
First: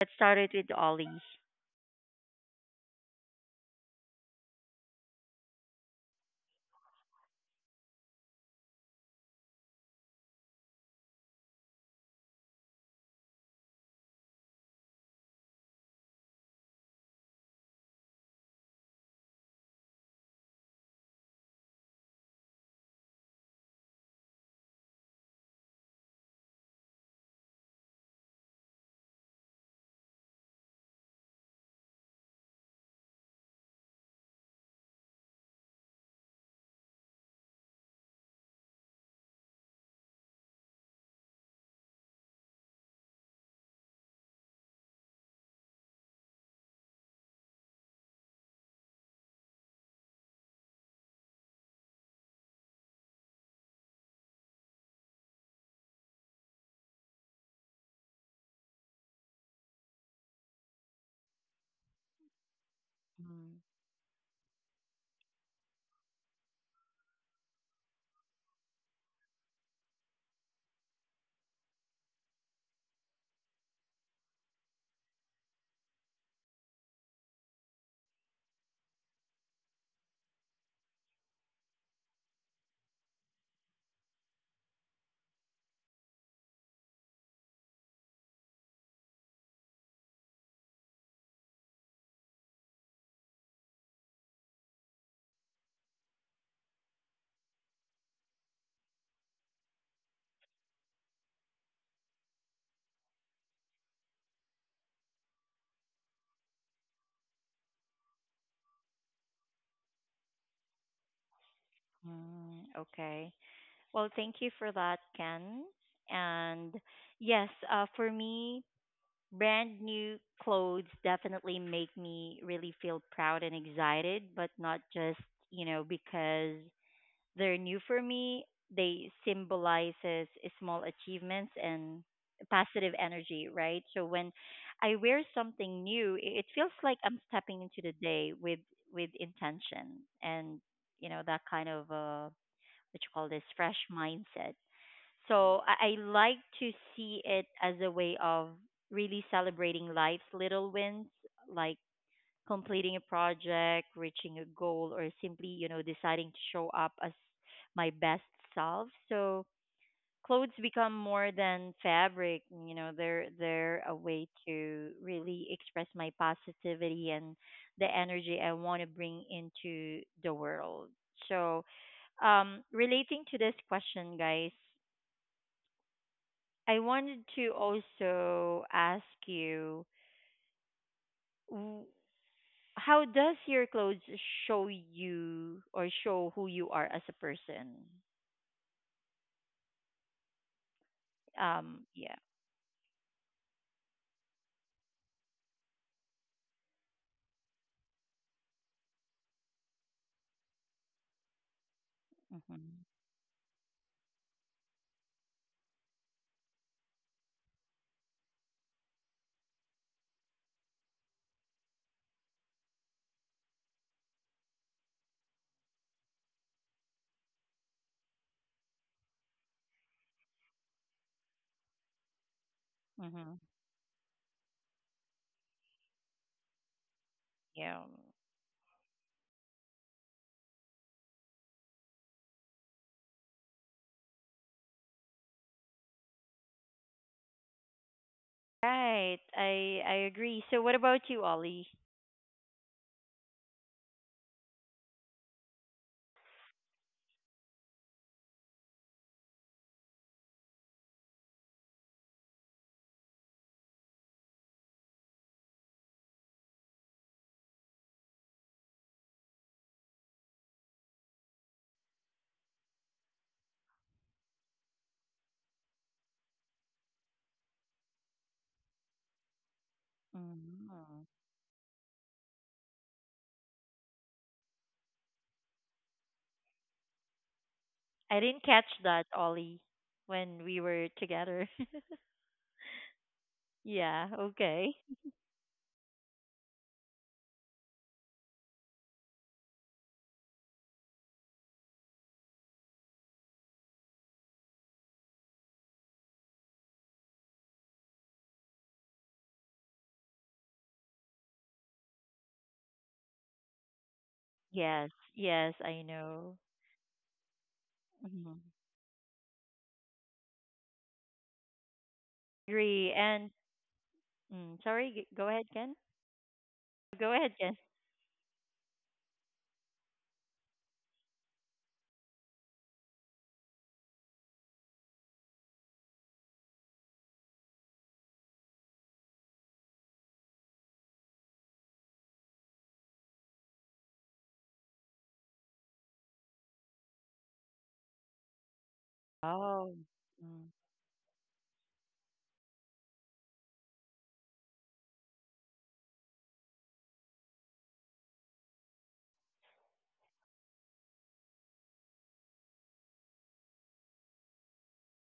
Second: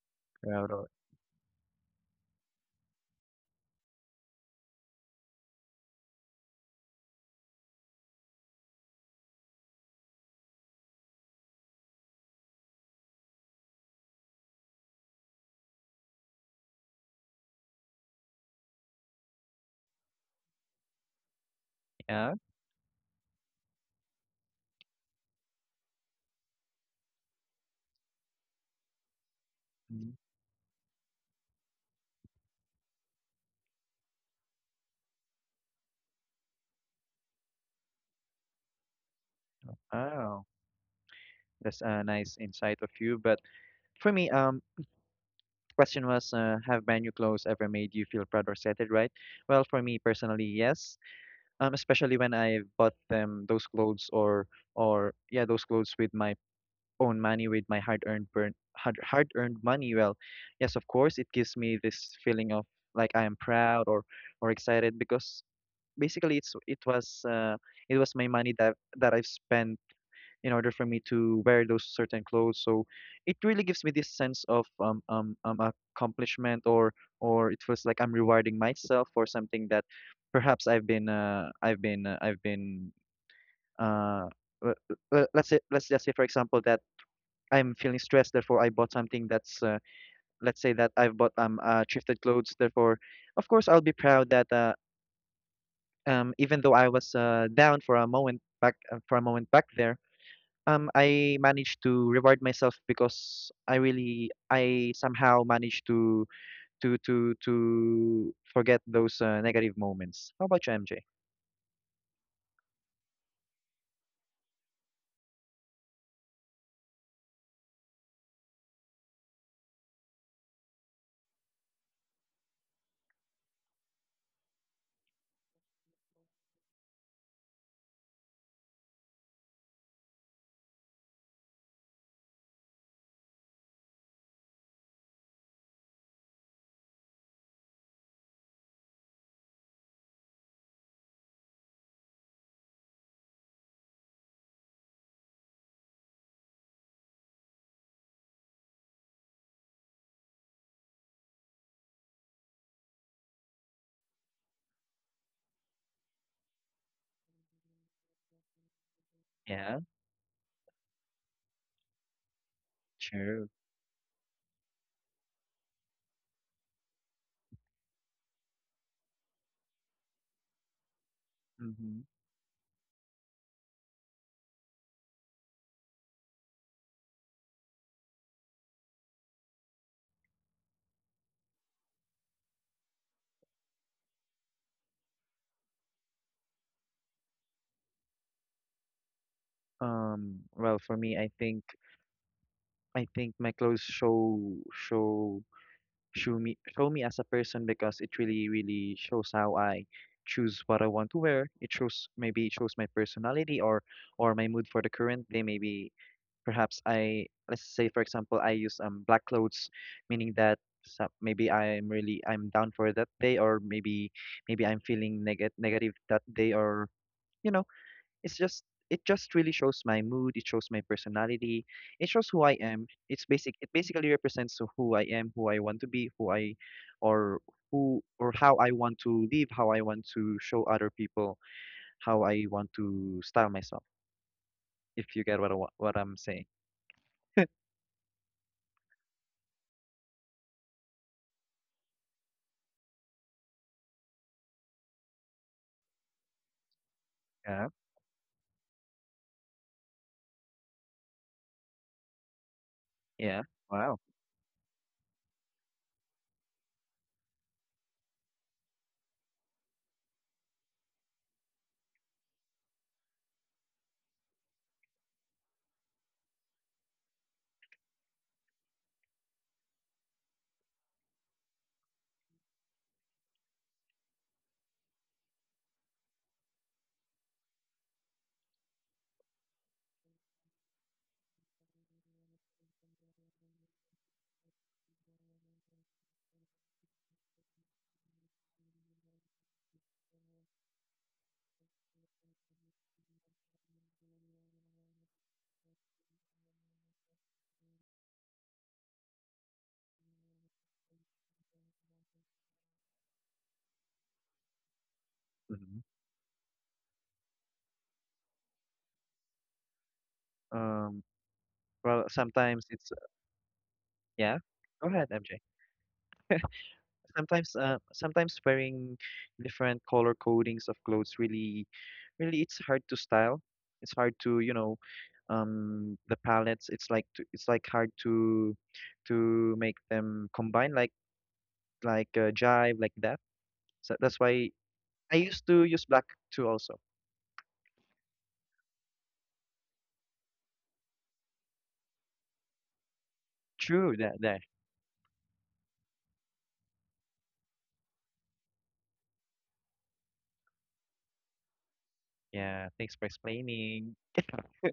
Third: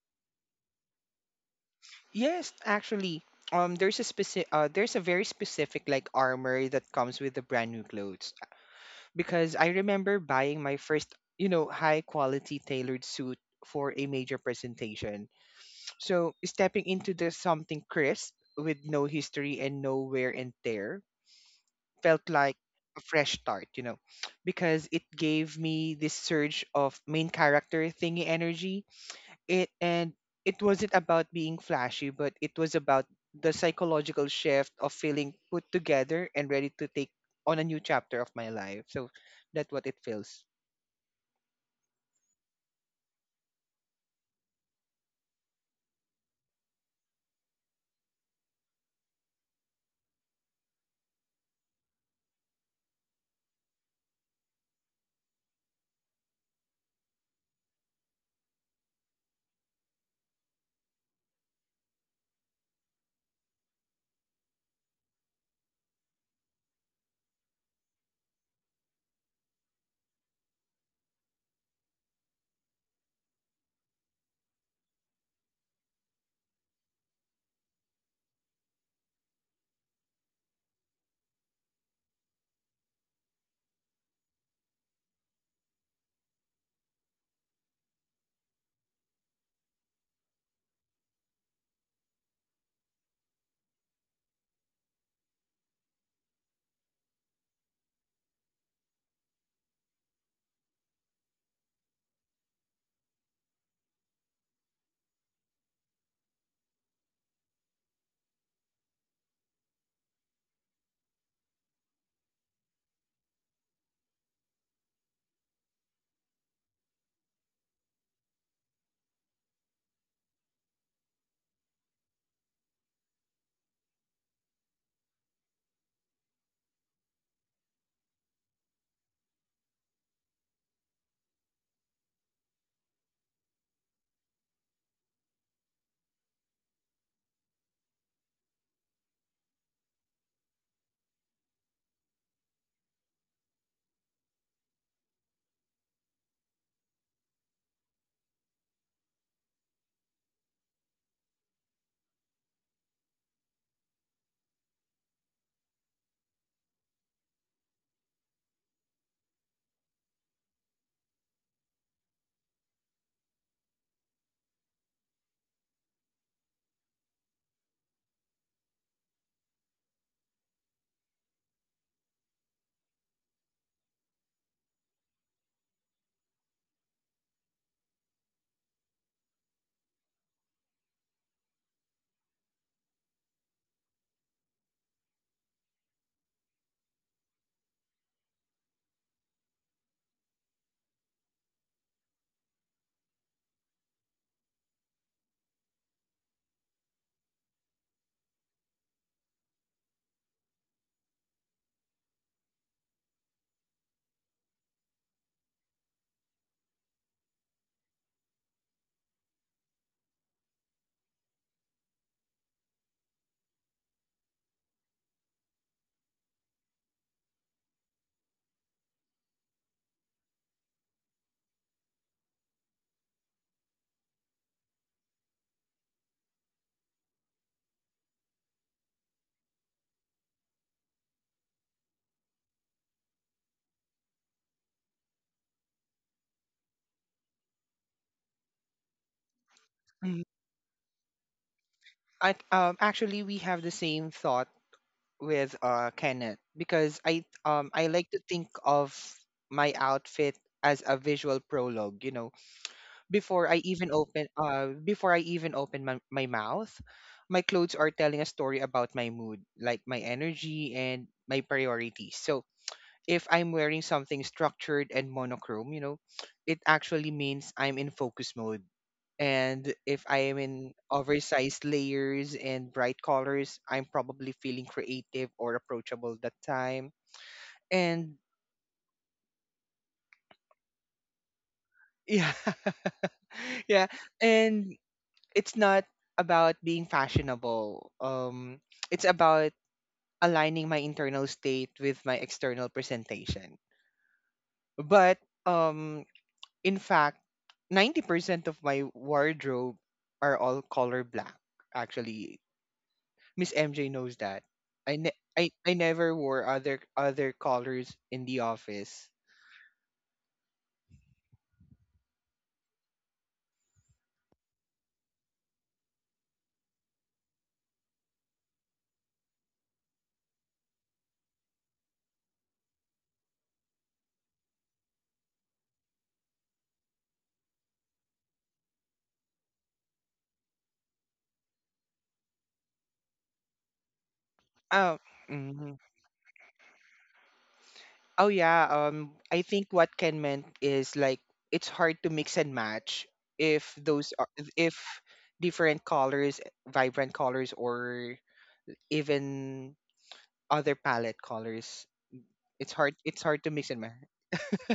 Let's start it Well, with though, Ollie. Yes, actually, there's a very specific like armor that comes with the brand new clothes because I remember buying my first, you know, high quality tailored suit for a major presentation. So stepping into the something crisp with no history and no wear and tear felt yeah. like a fresh start, you know, because it gave me this surge of main character thingy energy. It and Mhm. it wasn't about being flashy, but it was about the psychological shift of feeling put together and ready to take on a new chapter of my life. So that's what it feels. Oh, that's a nice insight of you. But for me, question was, have brand new clothes ever made you feel proud or excited, right? Well, for me personally, yes. Especially when I bought them those clothes or yeah those clothes with my own money, with my hard-earned money. Well, yes, of course it gives me this feeling of like I am Mm, proud or excited because basically it was my money that I've spent in order for me to wear those certain clothes, so it really gives me this sense of accomplishment, or it feels like I'm rewarding myself for something that perhaps I've been I've been I've been uh, le- le- let's say let's just say for example that I'm feeling stressed, therefore I bought something that's let's say that I've bought thrifted clothes. Therefore, of course, I'll be proud that even though I was down for a moment back for a moment back there, I managed to reward myself because I somehow managed to forget those negative moments. How about you, MJ? Okay. Well, thank you for that, Ken. And yes, for me, brand new clothes definitely make me really feel proud and excited, but not just, you know, because they're new for me. They symbolizes small achievements and positive energy, right? So when I wear something new, it feels like I'm stepping into the day with intention and you know that kind of what you call this fresh mindset. So I like to see it as a way of really celebrating life's little wins, like completing a project, reaching a goal, or simply, you know, deciding to show up as my best self. So Yeah, clothes become more than fabric, you know, they're sure. they're a way to really express my positivity and the energy I want to bring into the world. So Mm-hmm. Relating to this question, guys, I wanted to also ask you, w- how does your clothes show you or show who you are as a person? Well, for me, Yeah. I think my clothes show me as a person because it really really shows how I choose what I want to wear. It shows maybe it Mhm. shows my personality or my mood for the current day. Maybe perhaps I let's say for example I use black clothes, meaning that some, maybe I'm down for that day, or maybe maybe I'm feeling negative that day, or you know it's just it just really shows my mood, it shows my personality, it shows who I am. Mhm. It basically represents who I am, who I want to be, or Yeah. who or how I want to live, how I want to show other people, how I want to style myself. If you get what what I'm saying. Right. I Mm, agree. So what about you, Ollie? I actually, we have the same thought with Kenneth because Yeah. I like to think of my outfit as a visual prologue, you know, Yeah. before I even Wow. Open my, my mouth, my clothes are telling a story about my mood, like my energy and my priorities. So if I'm wearing something structured and monochrome, you know, it actually means I'm in focus mode. And if I am in Mhm. oversized layers and bright colors, I'm probably feeling creative or approachable that time. I And didn't catch that, Ollie, when we were together. yeah, yeah. Yeah, okay. And it's not about being fashionable. It's about aligning my internal state with my external presentation. But um, in fact, 90% of my wardrobe are all color black. Actually, Miss MJ knows that. Yes, I, yes, I I hmm know. never wore other other colors Mhm. in the office. Um well, sometimes Agree. it's And mm, yeah. sorry, Go go ahead, ahead, MJ. Ken. Go ahead, Ken. Sometimes wearing different color codings of clothes really really it's hard to style. It's hard to, you know, the palettes, it's like hard to make them combine like jive like that. So that's why Um, I used to use black too also. Oh yeah, I Oh, think what Ken mm. meant is like it's hard to mix and match if True, those that are there. if different colors, vibrant colors, or even other palette colors. Yeah, It's hard thanks for it's hard to mix and explaining. match.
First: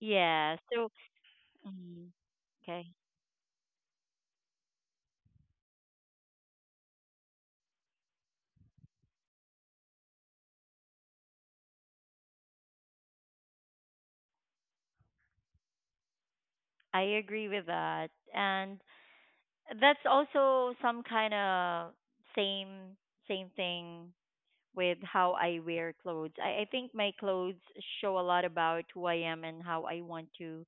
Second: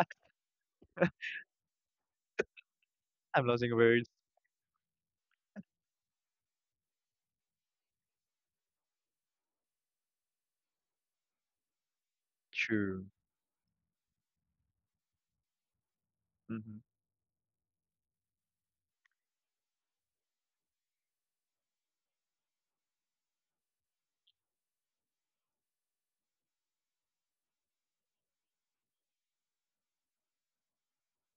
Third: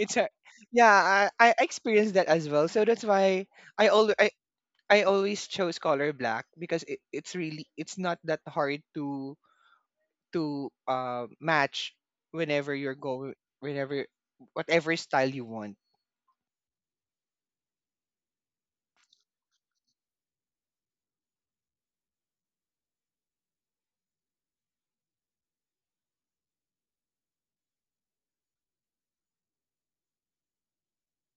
It's hard. Yeah. So, Yeah, I mm, experienced that as well. So okay, that's why I'm losing I words. al I, I always chose color black because it's really it's not that hard to to match whenever you're True. going, whenever, whatever style you want. Mm-hmm. I agree with that, and that's also some kind of same same thing with how I wear clothes. I think my clothes show a lot about who I am and how I want to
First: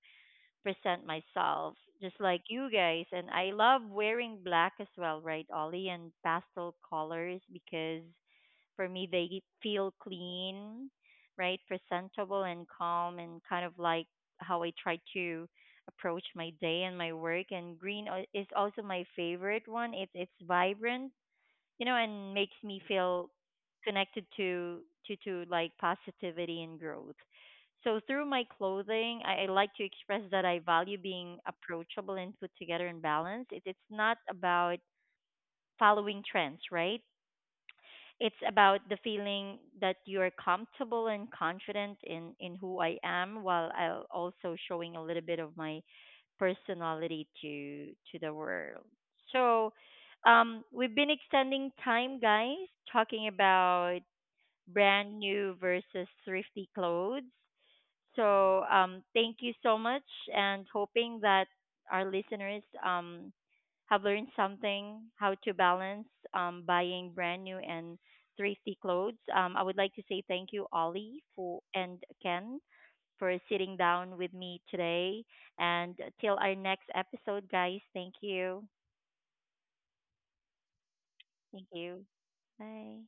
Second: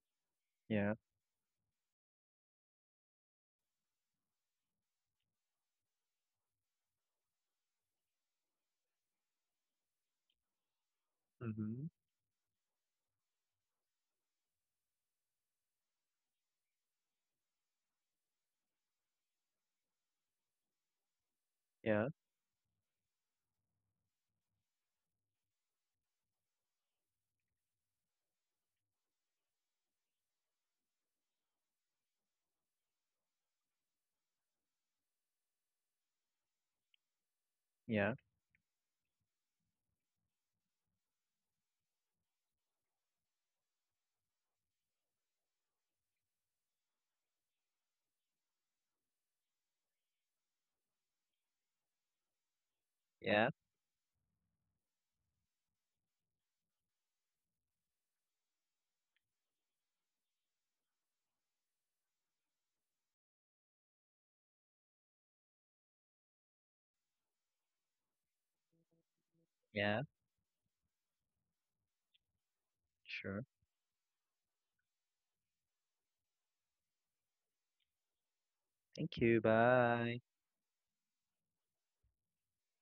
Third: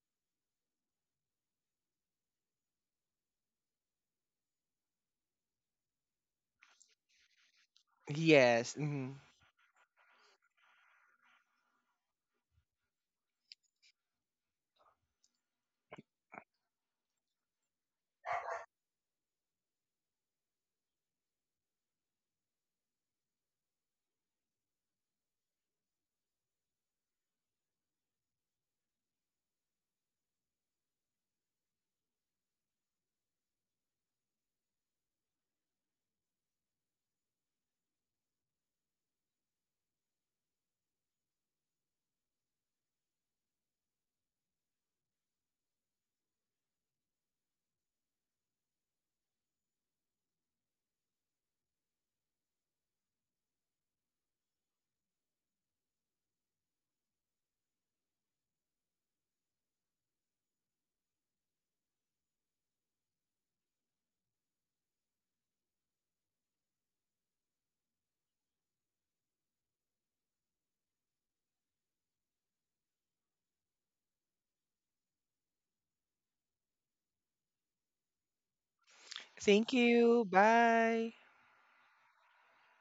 Yeah. present myself, just like you guys. And I love wearing black as well, right, Ollie, and pastel colors because Yes. for Mhm. me, they feel clean, right? Mm-hmm. Presentable and calm, and kind of like how I try to approach my day and my work. And green is also my favorite one. It's vibrant, you know, Yeah. and makes me feel connected to like positivity and growth. So through my clothing, I like to express that I value being approachable and put together and balanced. It's not about following trends, right? Yeah. It's about the feeling that you're comfortable and confident in who I am while I'll also showing a little bit of my personality to the world. So we've been extending time guys talking Yeah. about brand new versus thrifty clothes so thank you so much, and hoping that our listeners have learned something how to balance buying brand new and thrifty clothes. I would like to Yeah. say thank you, Ollie, for and Ken for Sure. sitting down with me today. And till our next episode, guys, thank you. Thank you. Thank Bye. you. Bye. Thank you. Bye.